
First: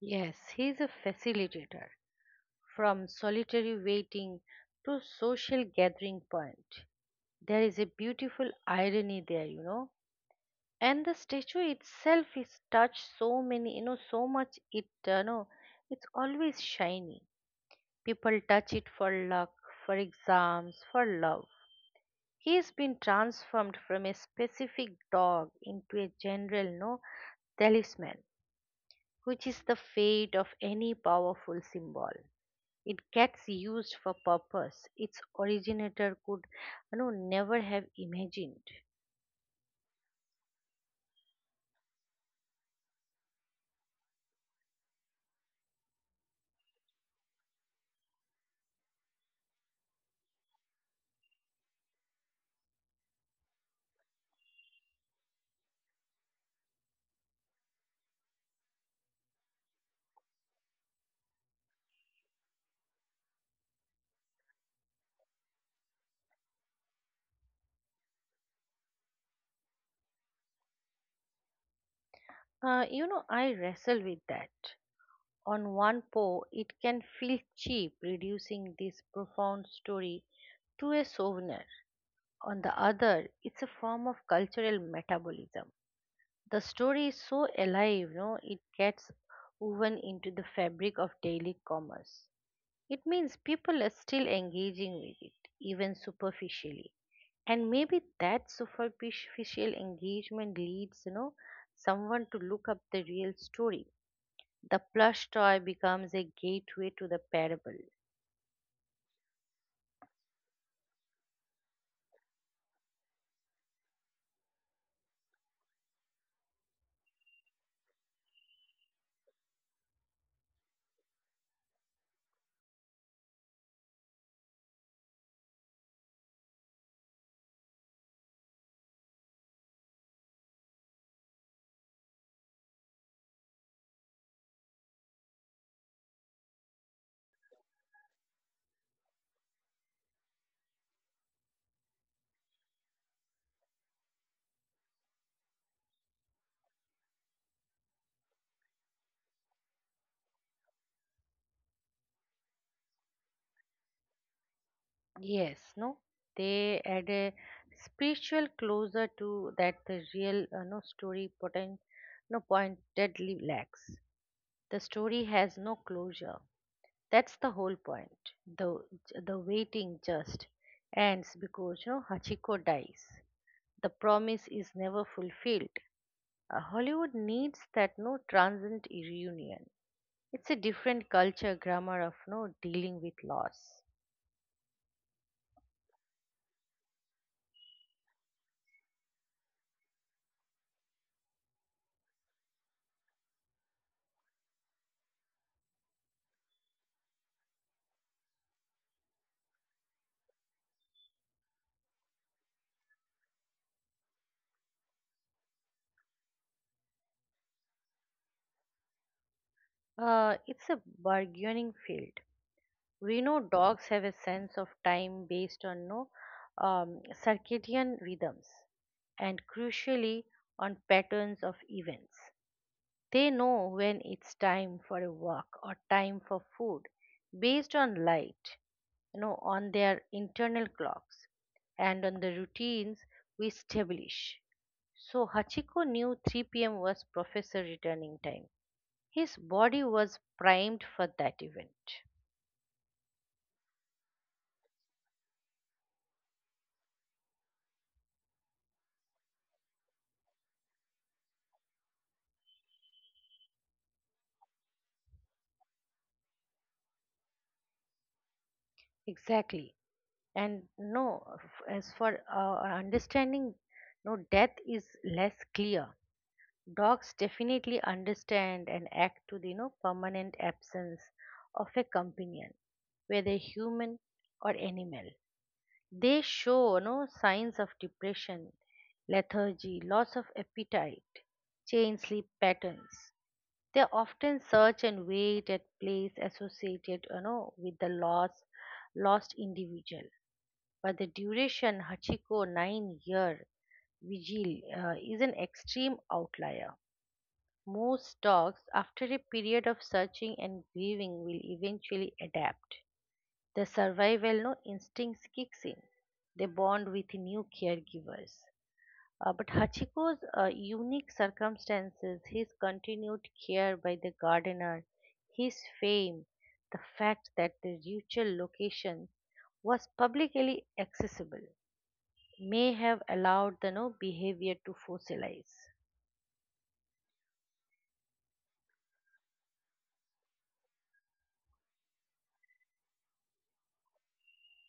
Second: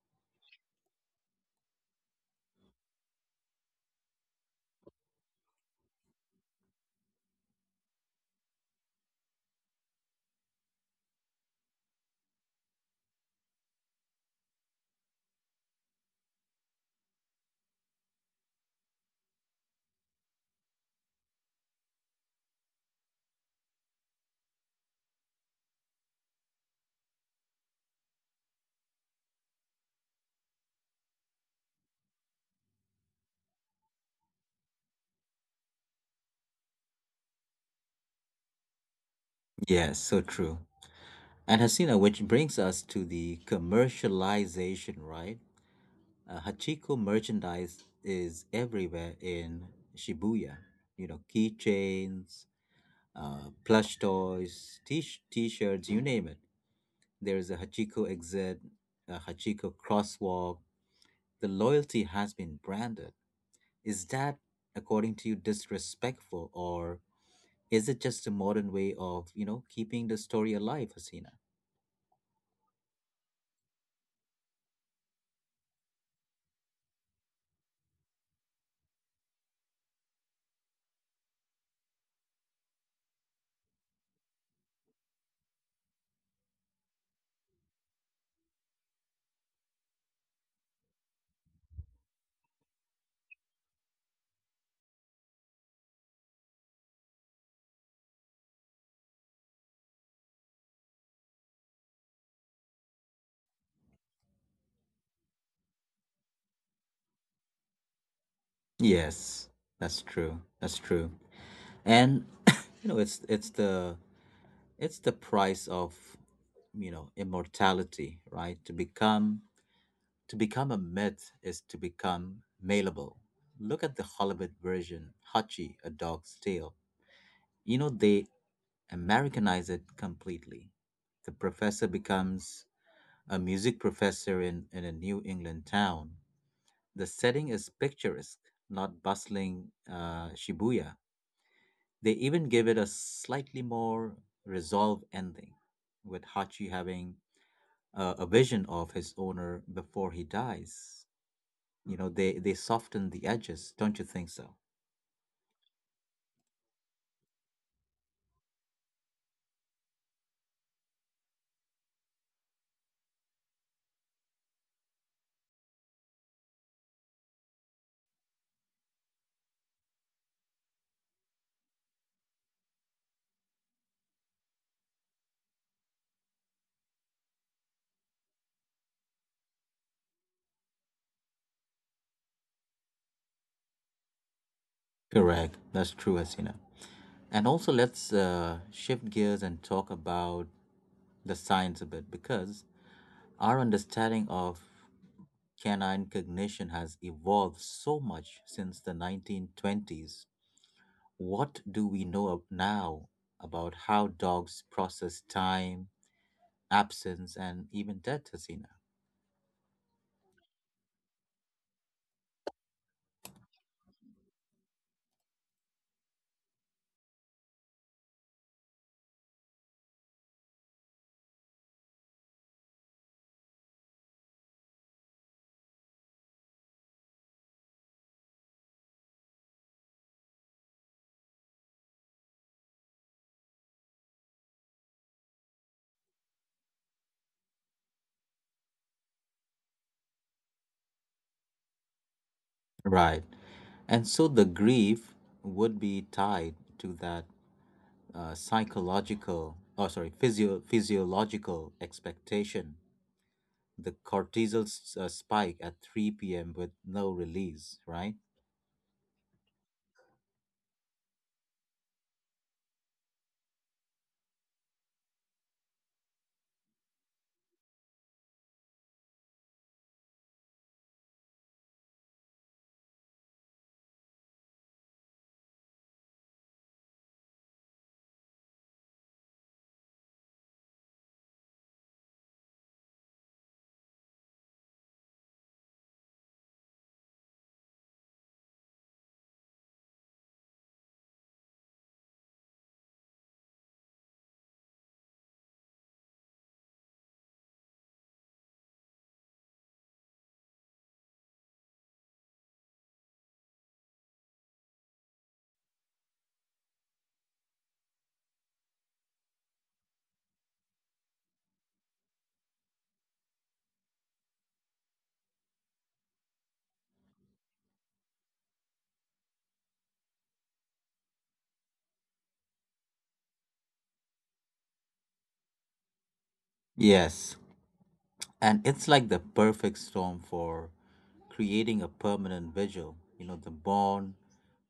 Speaker 2: Yes, he's a facilitator. From solitary waiting to social gathering point. There is a beautiful irony there, And the statue itself is touched so many, so much it, it's always shiny. People touch it for luck, for exams, for love. He's been transformed from a specific dog into a general, no, talisman, which is the fate of any powerful symbol. It gets used for purpose its originator could never have imagined.
Speaker 1: Yes, so true. And Hasina, which brings us to the commercialization, right? Hachiko merchandise is everywhere in Shibuya. You know, keychains, plush toys, t-shirts, you name it. There is a Hachiko exit, a Hachiko crosswalk. The loyalty has been branded. Is that, according to you, disrespectful, or is it just a modern way of, keeping the story alive, Hasina?
Speaker 2: I wrestle with that. On one paw it can feel cheap, reducing this profound story to a souvenir. On the other, it's a form of cultural metabolism. The story is so alive no it gets woven into the fabric of daily commerce. It means people are still engaging with it, even superficially. And maybe that superficial engagement leads, someone to look up the real story. The plush toy becomes a gateway to the parable.
Speaker 1: Yes, that's true. That's true. And you know, it's it's the price of, immortality, right? To become a myth is to become malleable. Look at the Hollywood version, Hachi, A Dog's Tale. You know, they Americanize it completely. The professor becomes a music professor in, a New England town. The setting is picturesque, not bustling Shibuya. They even give it a slightly more resolved ending, with Hachi having a vision of his owner before he dies. You know, they soften the edges, don't you think so?
Speaker 2: Yes, no? They add a spiritual closer to that the real no story potent no pointedly lacks. The story has no closure. That's the whole point. The the waiting just ends because Hachiko dies. The promise is never fulfilled. Hollywood needs that no transient reunion. It's a different culture grammar of no dealing with loss.
Speaker 1: Correct, that's true, Hasina. And also let's shift gears and talk about the science a bit, because our understanding of canine cognition has evolved so much since the 1920s. What do we know of now about how dogs process time, absence, and even death, Hasina?
Speaker 2: It's a bargaining field. We know dogs have a sense of time based on no circadian rhythms and crucially on patterns of events. They know when it's time for a walk or time for food based on light, on their internal clocks and on the routines we establish. So Hachiko knew 3 p.m. was professor returning time. His body was primed for that event.
Speaker 1: Right. And so the grief would be tied to that psychological, oh sorry, physio- physiological expectation. The cortisol spike at 3 p.m. with no release, right?
Speaker 2: Exactly. And no, as for understanding, no, death is less clear. Dogs definitely understand and act to the permanent absence of a companion, whether human or animal. They show no signs of depression, lethargy, loss of appetite, change sleep patterns. They often search and wait at place associated with lost individual. But the duration Hachiko 9 year vigil is an extreme outlier. Most dogs, after a period of searching and grieving, will eventually adapt. The survival no instincts kicks in. They bond with new caregivers. But Hachiko's unique circumstances, his continued care by the gardener, his fame, the fact that the ritual location was publicly accessible, may have allowed the no behavior to fossilize.
Speaker 1: Yes. And it's like the perfect storm for creating a permanent vigil. You know, the bond,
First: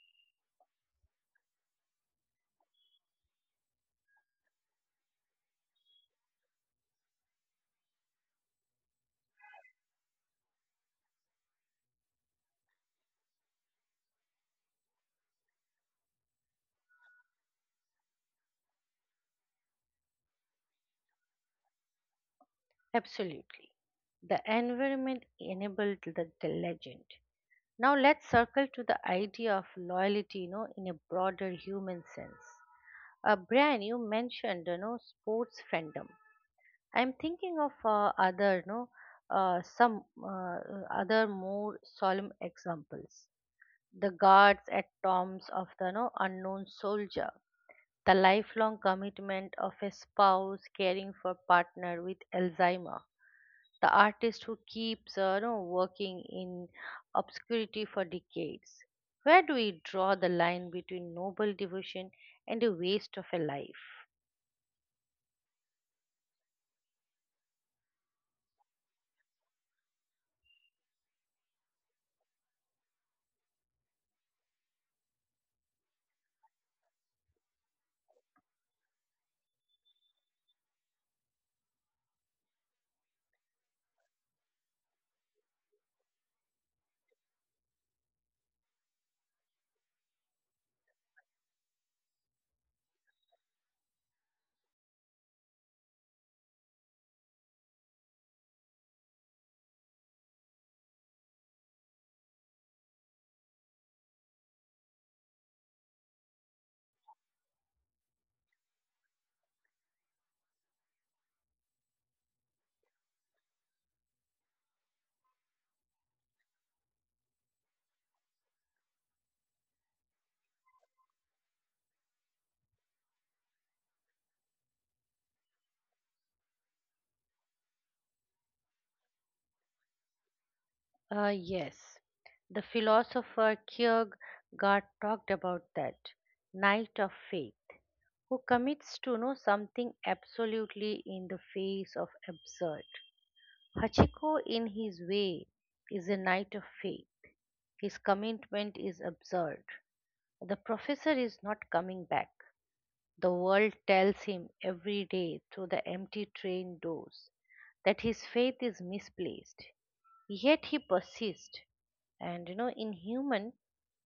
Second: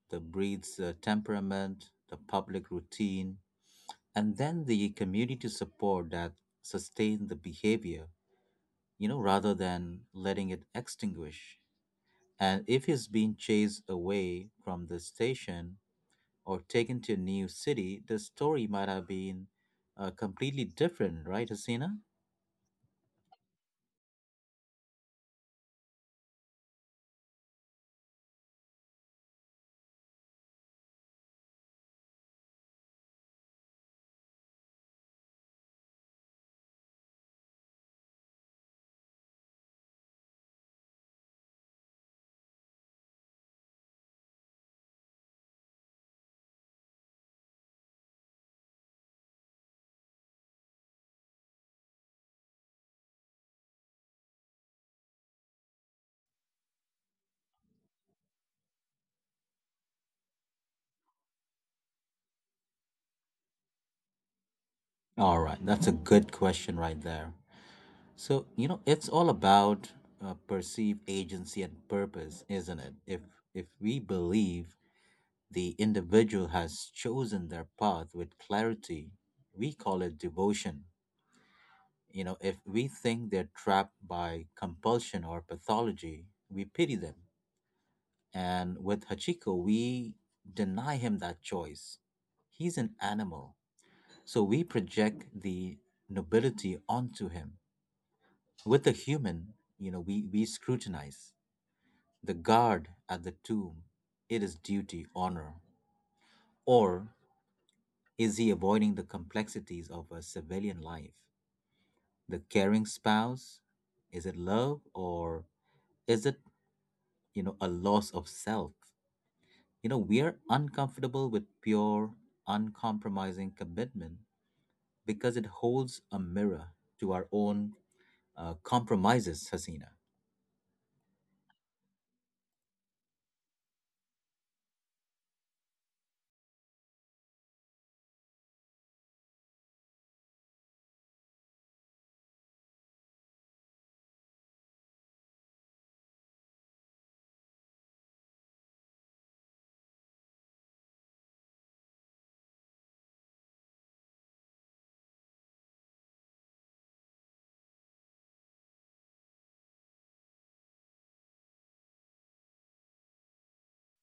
Speaker 1: the breed's temperament, the public routine, and then the community support that sustain the behavior, rather than letting it extinguish. And if he's being chased away from the station or taken to a new city, the story might have been completely different, right, Hasina?
Speaker 2: Absolutely. The environment enabled the legend. Now let's circle to the idea of loyalty, in a broader human sense. Brian, you mentioned, sports fandom. I'm thinking of other, you know, some other more solemn examples. The guards at tombs of the unknown soldier, the lifelong commitment of a spouse caring for partner with Alzheimer. The artist who keeps working in obscurity for decades. Where do we draw the line between noble devotion and a waste of a life?
Speaker 1: All right, that's a good question right there. So, it's all about perceived agency and purpose, isn't it? If we believe the individual has chosen their path with clarity, we call it devotion. You know, if we think they're trapped by compulsion or pathology, we pity them. And with Hachiko, we deny him that choice. He's an animal. So we project the nobility onto him. With the human, we scrutinize the guard at the tomb. It is duty, honor. Or is he avoiding the complexities of a civilian life? The caring spouse? Is it love or is it, a loss of self? You know, we are uncomfortable with pure, uncompromising commitment because it holds a mirror to our own compromises, Hasina.
Speaker 2: Yes, the philosopher Kierkegaard talked about that knight of faith who commits to know something absolutely in the face of absurd. Hachiko, in his way, is a knight of faith. His commitment is absurd. The professor is not coming back. The world tells him every day through the empty train doors that his faith is misplaced. Yet he persists. And in human,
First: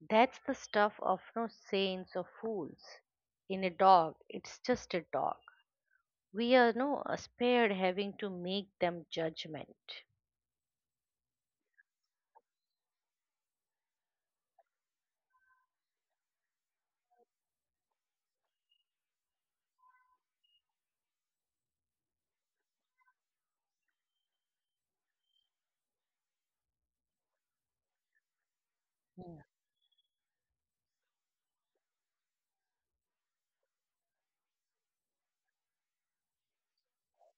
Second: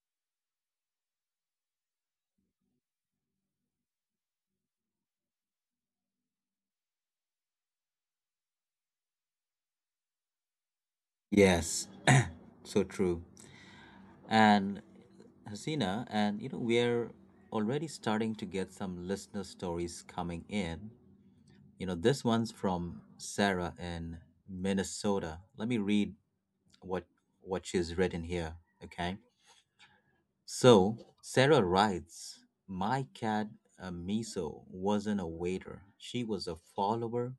Speaker 2: that's the stuff of no saints or fools. In a dog, it's just a dog. We are no spared having to make them judgment.
Speaker 1: Yes, so true. And Hasina, and you know, we're already starting to get some listener stories coming in. You know, this one's from Sarah in Minnesota. Let me read what what she's written here, okay?
Speaker 2: Mm.
Speaker 1: So Sarah writes, my cat Miso wasn't a waiter. She was a follower.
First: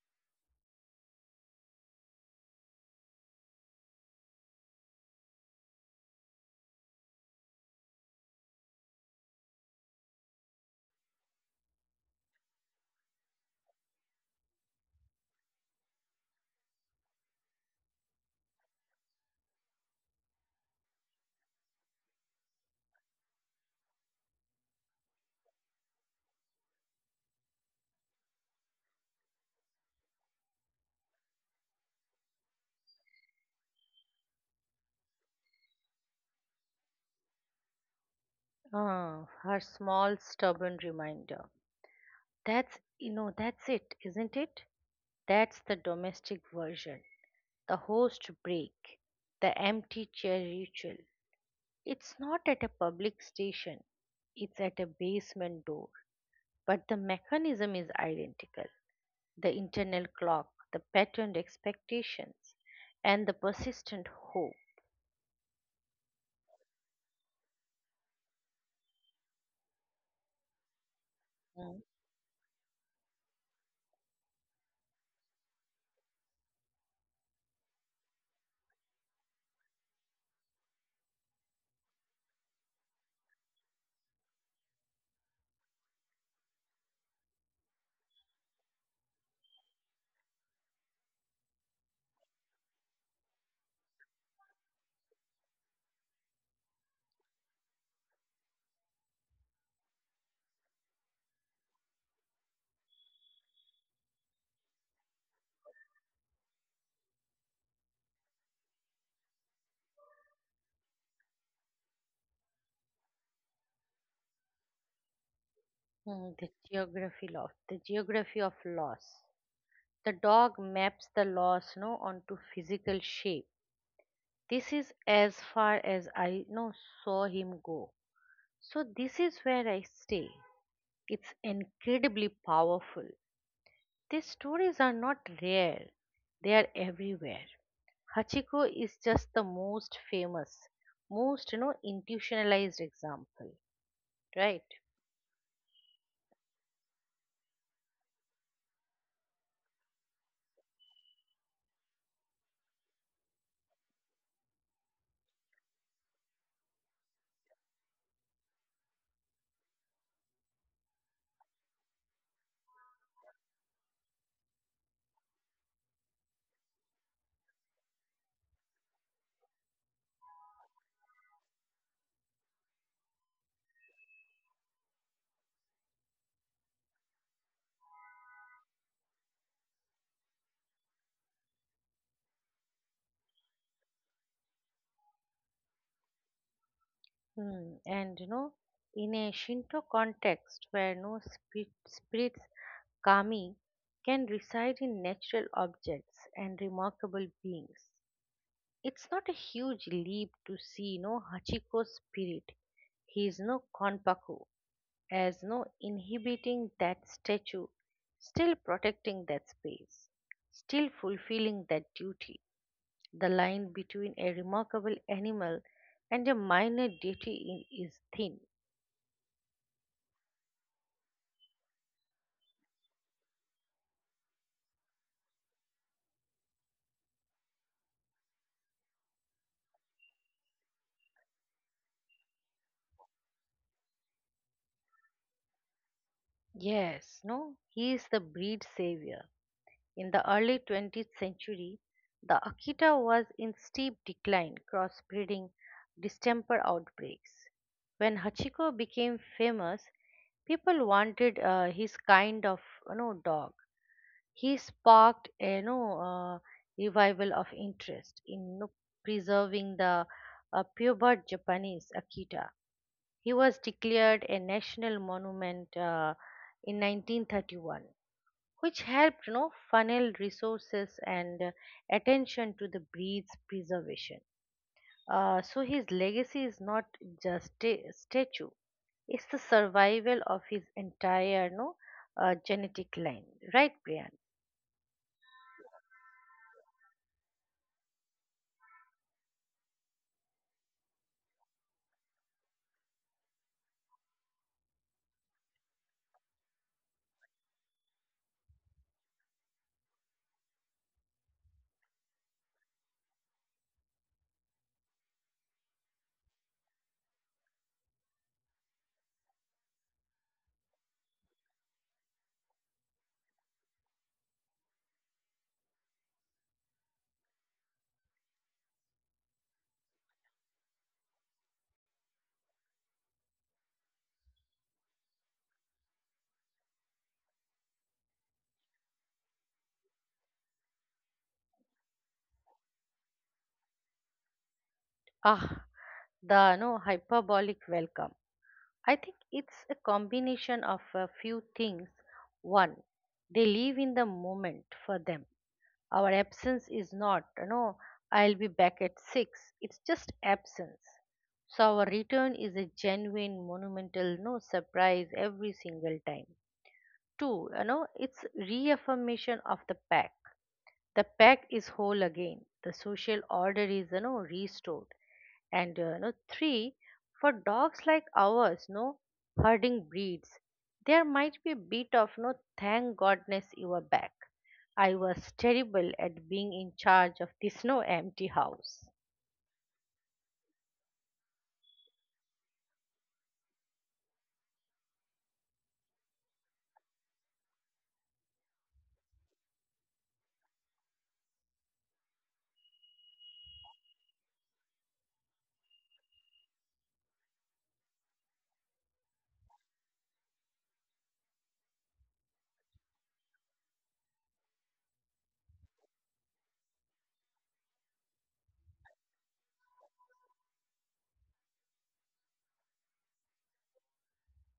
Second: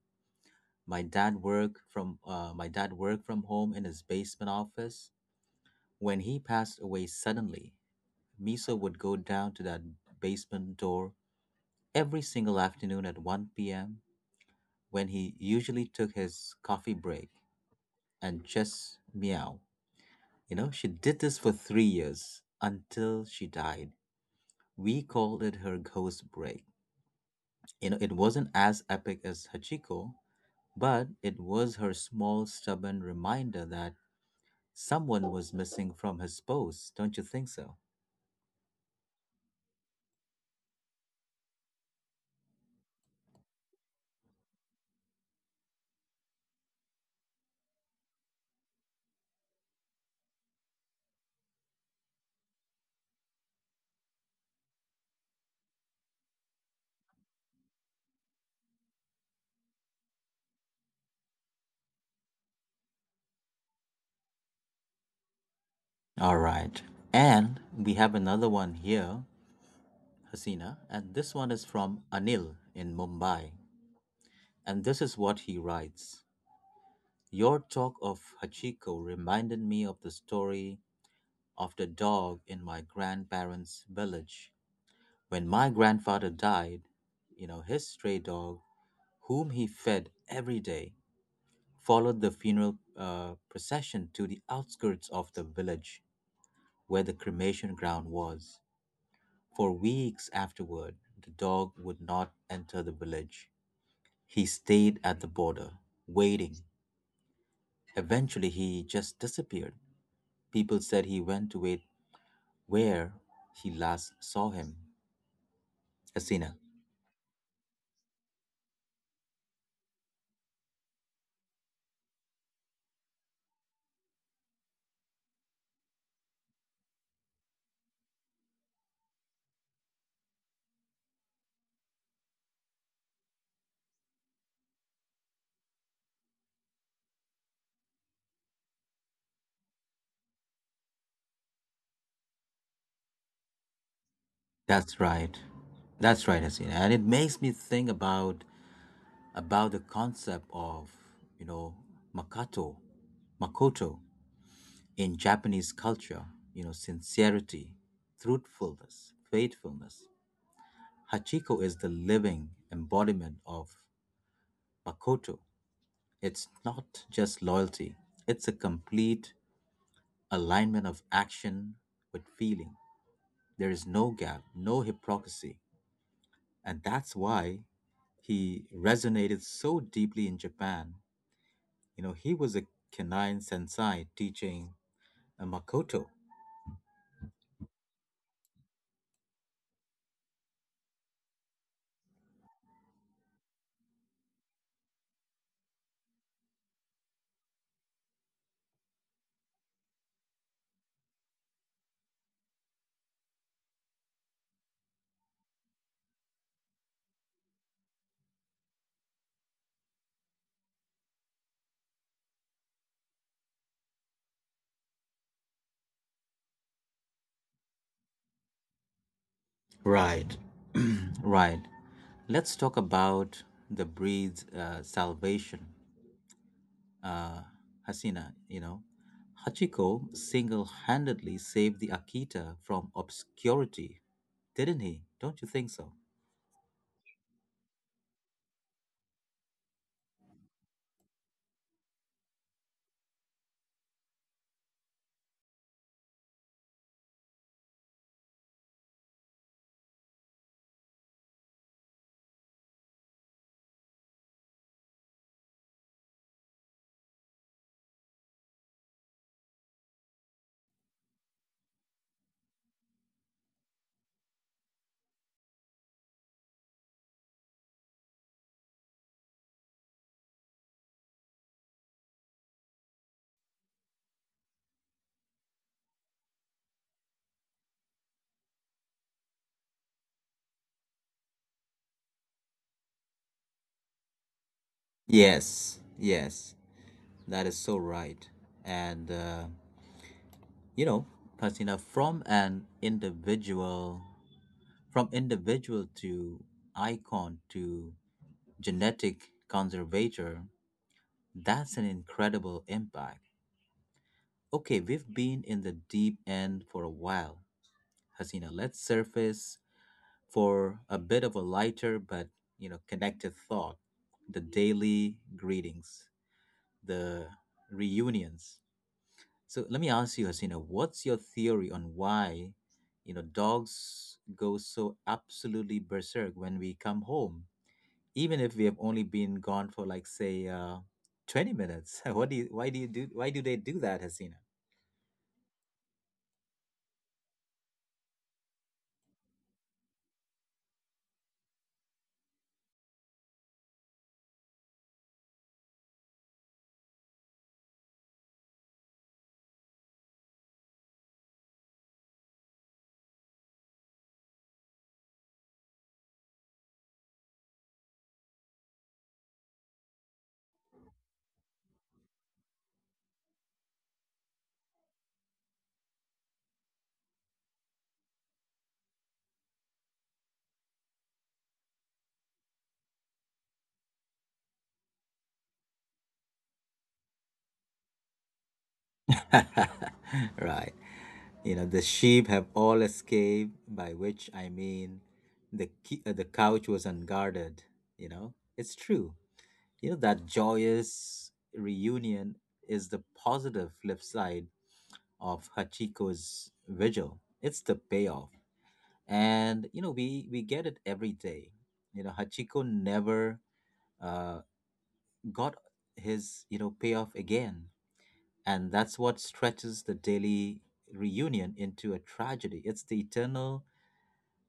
Speaker 1: My dad worked from home in his basement office. When he passed away suddenly, Miso would go down to that basement door every single afternoon at 1 p.m. when he usually took his coffee break and just meow. You know, she did this for 3 years until she died. We called it her ghost break. You know, it wasn't as epic as Hachiko, but it was her small, stubborn reminder that someone was missing from his post. Don't you think so?
Speaker 2: Ah, her small, stubborn reminder. That's it, isn't it? That's the domestic version, the host break, the empty chair ritual. It's not at a public station, it's at a basement door. But the mechanism is identical: the internal clock, the patterned expectations, and the persistent hope.
Speaker 1: All right. And we have another one here, Hasina, and this one is
Speaker 2: Mm,
Speaker 1: from Anil in Mumbai. And this is what he writes: your talk of Hachiko reminded me of the story of the dog in my grandparents' village. When my grandfather died, you know, his stray dog, whom he fed every day, followed the funeral procession to the outskirts of the village where the cremation ground was. For weeks afterward, the dog would not enter the village. He stayed at the border, waiting. Eventually, he just disappeared. People said he went to wait where he last saw him.
Speaker 2: the
Speaker 1: Asina.
Speaker 2: geography of the geography of loss. The dog maps the loss no onto physical shape. This is as far as I no saw him go. So this is where I stay. It's incredibly powerful. These stories are not rare. They are everywhere. Hachiko is just the most famous, most institutionalized example, right?
Speaker 1: That's right. That's right, Asina. And it makes me think about the concept of, you know, makoto, Makoto in Japanese culture, you know, sincerity, truthfulness, faithfulness. Hachiko is the living embodiment of Makoto. It's not just loyalty, it's a complete alignment of action with feeling. There is no gap, no hypocrisy. And that's why he resonated so deeply in Japan. You know, he was a Kenai sensei teaching a Makoto.
Speaker 2: And in a Shinto context where no spirits kami can reside in natural objects and remarkable beings, it's not a huge leap to see no Hachiko's spirit. He is no konpaku, as no inhibiting that statue, still protecting that space, still fulfilling that duty. The line between a remarkable animal and a minor deity is thin.
Speaker 1: Right, right. Let's talk about the breed's salvation. Uh, Hasina, you know, Hachiko single handedly saved the Akita from obscurity, didn't he? Don't you think so?
Speaker 2: Yes, no, he is the breed savior. In the early 20th century, the Akita was in steep decline, crossbreeding distemper outbreaks. When Hachiko became famous, people wanted his kind of dog. He sparked a revival of interest in preserving the purebred Japanese Akita. He was declared a national monument in 1931, which helped funnel resources and attention to the breed's preservation. So his legacy is not just a statue; it's the survival of his entire no genetic line, right, Brian?
Speaker 1: Yes, yes, that is so right. And you know, Hasina, from individual to icon to genetic conservator, that's an incredible impact. Okay, we've been in the deep end for a while. Hasina, let's surface for a bit of a lighter but, you know, connected thought. The daily greetings, the reunions. So let me ask you, Hasina, what's your theory on why, you know, dogs go so absolutely berserk when we come home, even if we have only been gone for like say 20 minutes? What do you, why do you do, why do they do that, Hasina?
Speaker 2: Ah, the no hyperbolic welcome. I think it's a combination of a few things. One, they live in the moment for them. Our absence is not, I'll be back at six. It's just absence. So our return is a genuine, monumental, no surprise every single time. Two, it's reaffirmation of the pact: the pack is whole again, the social order is restored. And no three, for dogs like ours, no herding breeds, there might be a bit of no, thank godness you are back. I was terrible at being in charge of this no empty house.
Speaker 1: Right. You know, the sheep have all escaped, by which I mean the, the couch was unguarded. You know, it's true. You know, that joyous reunion is the positive flip side of Hachiko's vigil. It's the payoff. And, you know, we get it every day. You know, Hachiko never uh, got his, you know, payoff again. And that's what stretches the daily reunion into a tragedy. It's the eternal,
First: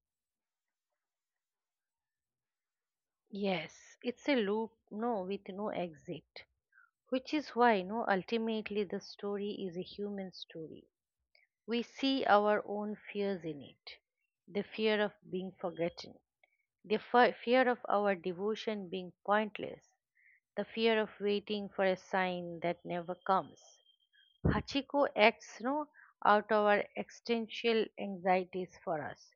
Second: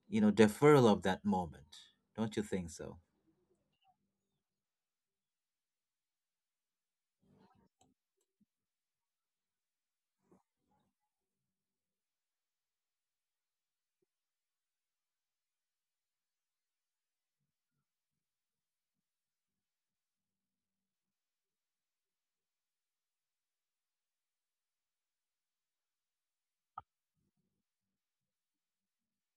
Speaker 1: you know, deferral of that moment. Don't you think so?
Speaker 2: Yes, it's a loop no, with no exit, which is why no, ultimately, the story is a human story. We see our own fears in it: the fear of being forgotten, the fear of our devotion being pointless, the fear of waiting for a sign that never comes. Hachiko acts no, out our existential anxieties for us,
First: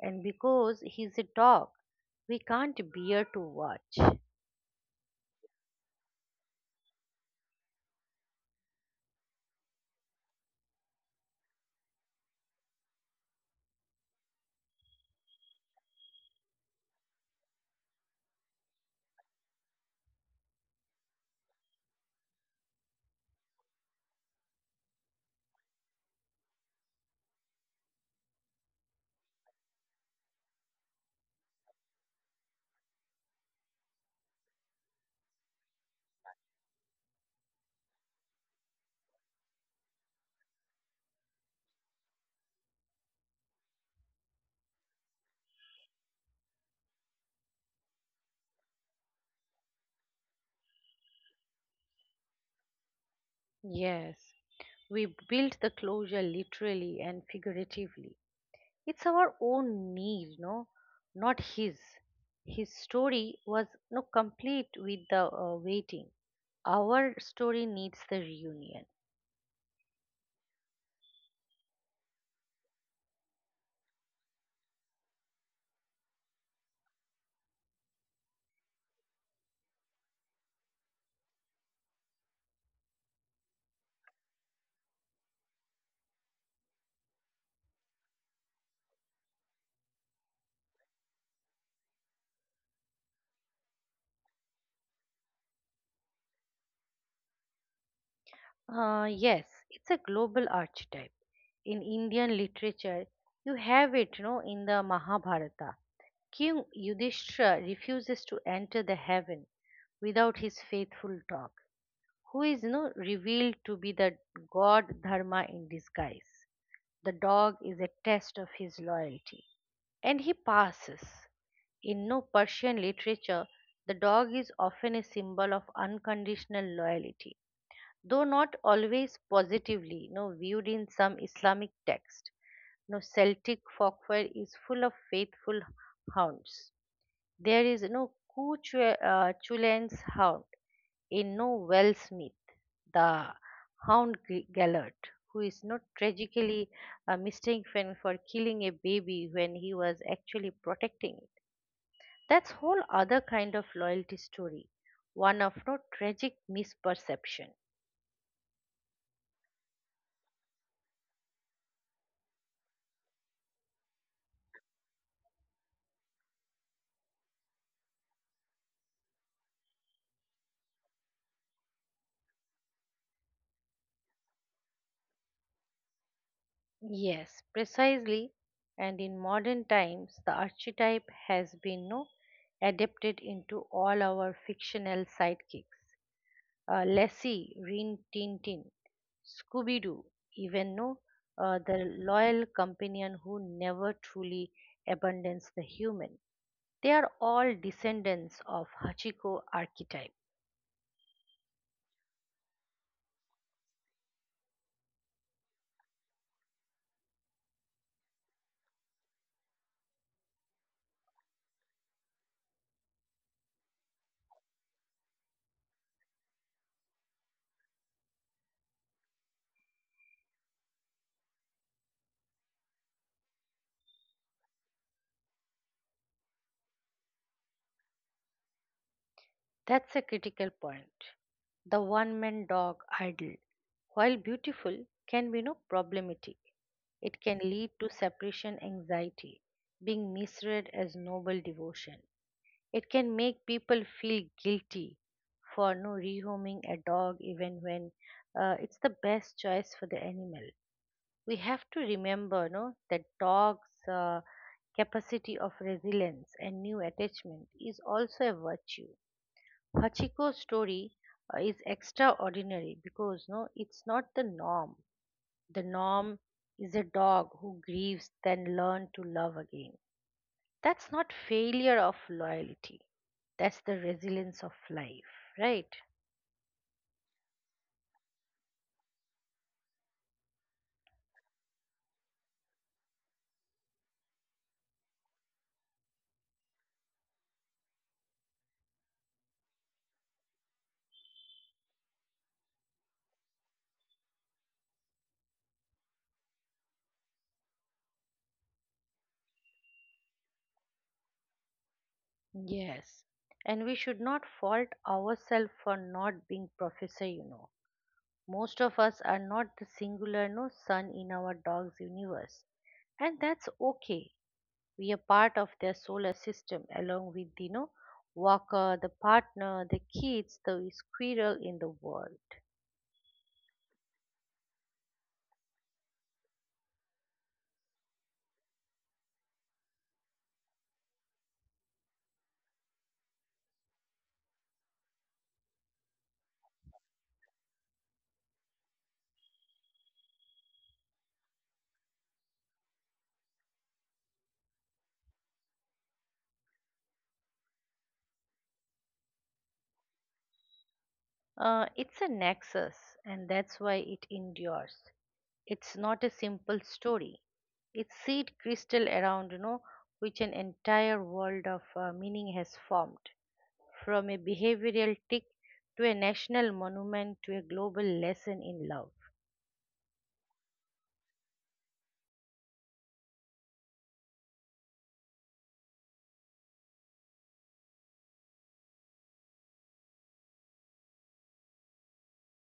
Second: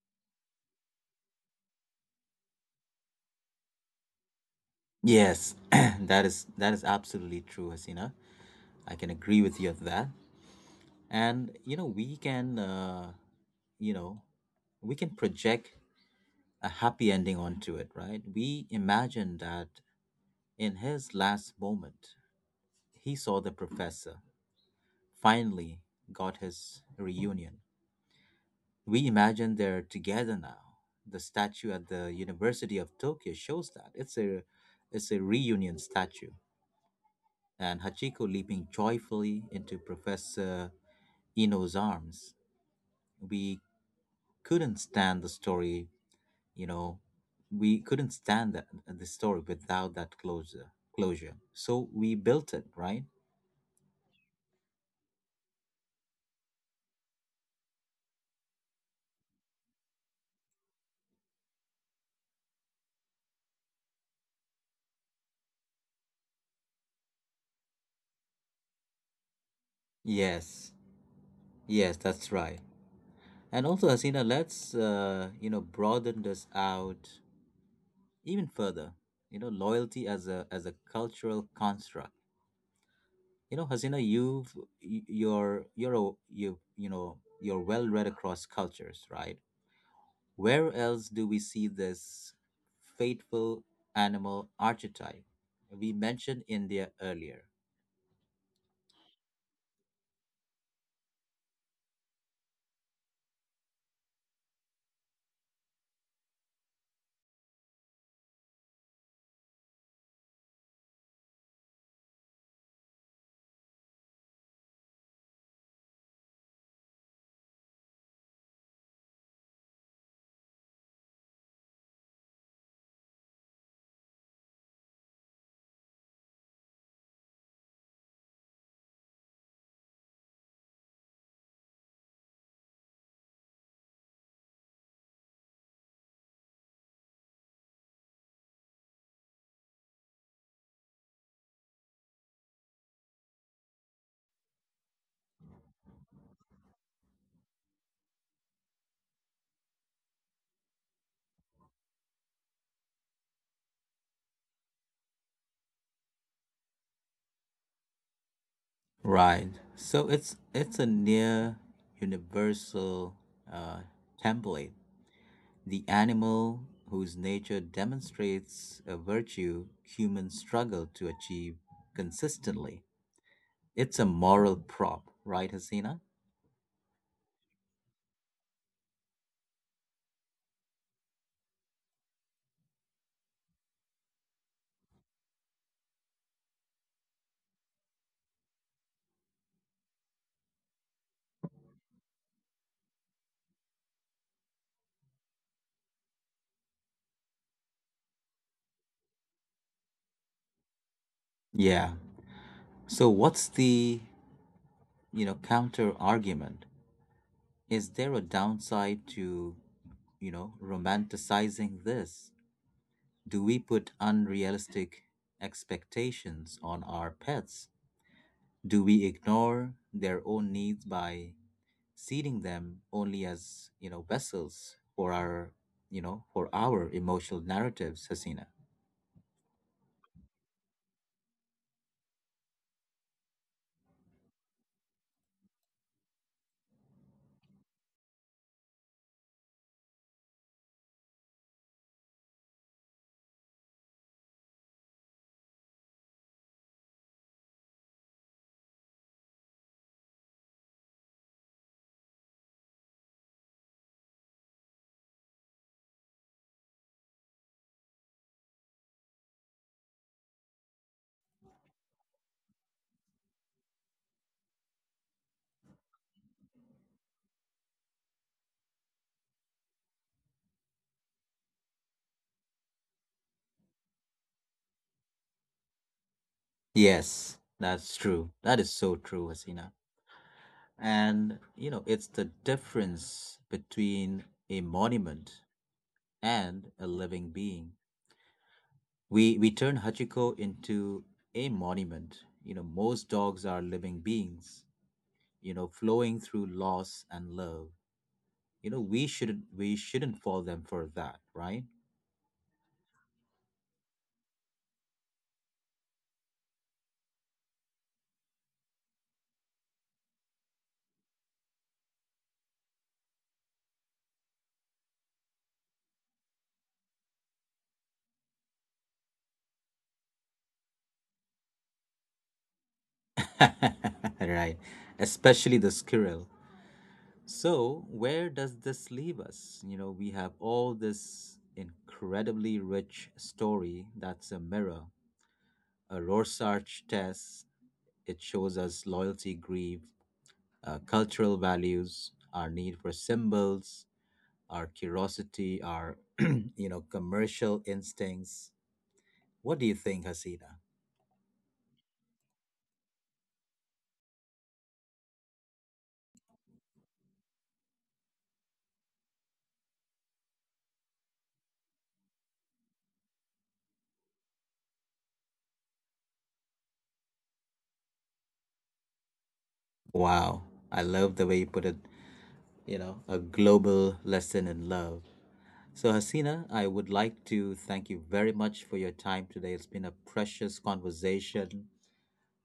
Speaker 2: and because he's a dog, we can't bear to watch.
Speaker 1: Yes, that is absolutely true, Hasina. I can agree with you on that. And you know, we can you know, we can project a happy ending onto it, right? We imagine that in his last moment, he saw the professor, finally got his reunion. We imagine they're together now. The statue at the University of Tokyo shows that. It's a reunion statue. And Hachiko leaping joyfully into Professor Ino's arms. We couldn't stand the story, you know, we couldn't stand the story without that closure. So we built it, right?
Speaker 2: Yes, we built the closure literally and figuratively. It's our own need, no, not his. His story was no complete with the waiting. Our story needs the reunion.
Speaker 1: Yes. Yes, that's right. And also Hasina, let's you know, broaden this out even further. You know, loyalty as a cultural construct. You know, Hasina, you've y- you're a, you know you're well read across cultures, right? Where else do we see this fateful animal archetype? We mentioned India earlier.
Speaker 2: Yes, it's a global archetype. In Indian literature, you have it, in the Mahabharata. King Yudhishthira refuses to enter the heaven without his faithful dog, who is, revealed to be the god Dharma in disguise. The dog is a test of his loyalty, and he passes. In no Persian literature, the dog is often a symbol of unconditional loyalty, though not always positively, no viewed in some Islamic text. No Celtic folklore is full of faithful hounds. There is no Cú, uh, hound, in no Wellsmith, the hound Gellert, who is not tragically mistaken for killing a baby when he was actually protecting it. That's whole other kind of loyalty story, one of no tragic misperception.
Speaker 1: Right, so it's a near universal uh, template. The animal whose nature demonstrates a virtue humans struggle to achieve consistently. It's a moral prop, right, Hasina?
Speaker 2: Yes, precisely. And in modern times, the archetype has been no adapted into all our fictional sidekicks: Lassie, Rin Tin Tin, Scooby Doo, even no, the loyal companion who never truly abandons the human. They are all descendants of Hachiko archetype.
Speaker 1: Yeah. So what's the, you know, counter argument? Is there a downside to, you know, romanticizing this? Do we put unrealistic expectations on our pets? Do we ignore their own needs by seeing them only as vessels for our, emotional narratives, Hasina?
Speaker 2: That's a critical point. The one man dog idol, while beautiful, can be no problematic. It can lead to separation anxiety, being misread as noble devotion. It can make people feel guilty for no rehoming a dog even when it's the best choice for the animal. We have to remember no, that dogs capacity of resilience and new attachment is also a virtue. Hachiko's story is extraordinary because no, it's not the norm. The norm is a dog who grieves then learn to love again. That's not failure of loyalty. That's the resilience of life, right?
Speaker 1: Yes, that's true, that is so true, Hasina. And you know, it's the difference between a monument and a living being. We turn Hachiko into a monument. You know, most dogs are living beings, you know, flowing through loss and love. We shouldn't fault them for that, right?
Speaker 2: Yes. And we should not fault ourselves for not being professor. Most of us are not the singular no sun in our dog's universe. And that's okay. We are part of their solar system along with the walker, the partner, the kids, the squirrel in the world.
Speaker 1: Right. Especially the squirrel. So, where does this leave us? You know, we have all this incredibly rich story that's a mirror, a Rorschach test. It shows us loyalty, grief, cultural values, our need for symbols, our curiosity, our you know, commercial instincts. What do you think, Hasina?
Speaker 2: It's a nexus, and that's why it endures. It's not a simple story. It's seed crystal around, which an entire world of meaning has formed, from a behavioral tick to a national monument to a global lesson in love.
Speaker 1: Wow, I love the way you put it, you know, a global lesson in love. So, Hasina, I would like to thank you very much for your time today. It's been a precious conversation,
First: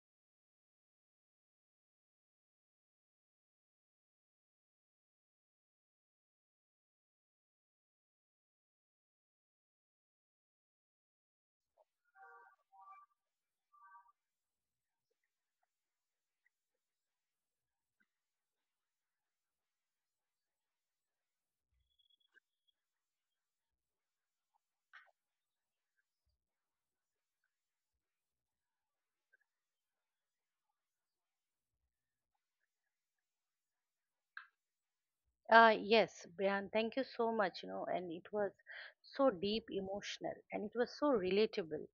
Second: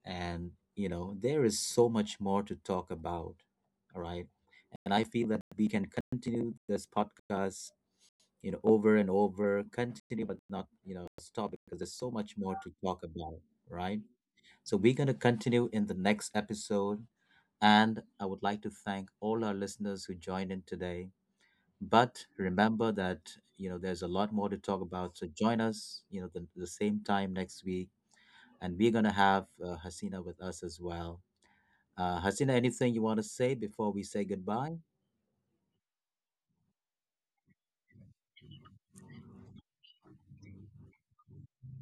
Speaker 1: and, you know, there is so much more to talk about. All right. And I feel that we can continue this podcast, you know, over and over, continue, but not, you know, stop because there's so much more to talk about, right? So, we're going to continue in the next episode. And I would like to thank all our listeners who joined in today. But remember that, you know, there's a lot more to talk about. So join us, you know, the same time next week. And we're going to have Hasina with us as well. Hasina, anything you want to say before we say goodbye?
Speaker 2: Yes, Brian, thank you so much, and it was so deep emotional and it was so relatable.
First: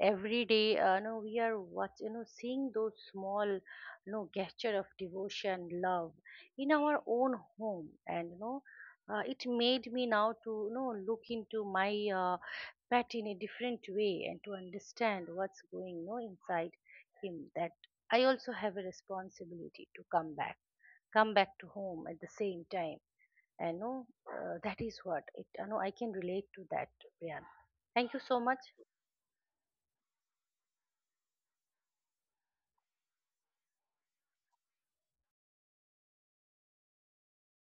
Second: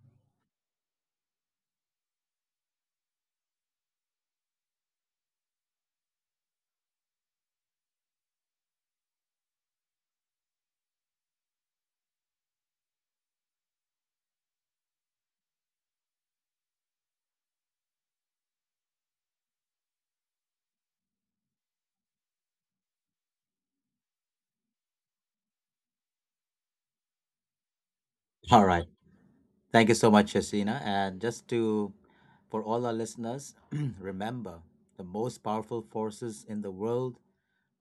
Speaker 2: Every day, we are, what, seeing those small, gesture of devotion, love in our own home, and it made me now to look into my pet in a different way and to understand what's going, inside him. That I also have a responsibility to come back to home at the same time, and no, that is what it. I know I can relate to that, Priyan. Thank you so much.
Speaker 1: All right. Thank you so much, Hasina. And just to, for all our listeners, remember the most powerful forces in the world,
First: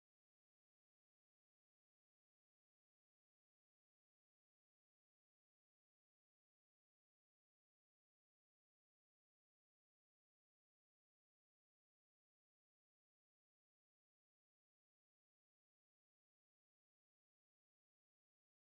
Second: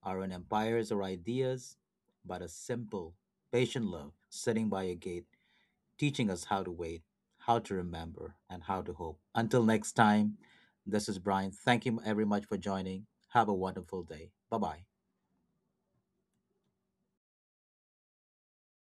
Speaker 1: our own empires or ideas, but a simple, patient love sitting by a gate, teaching us how to wait, how to remember, and how to hope. Until next time, this is Brian. Thank you very much for joining. Have a wonderful day. Bye bye.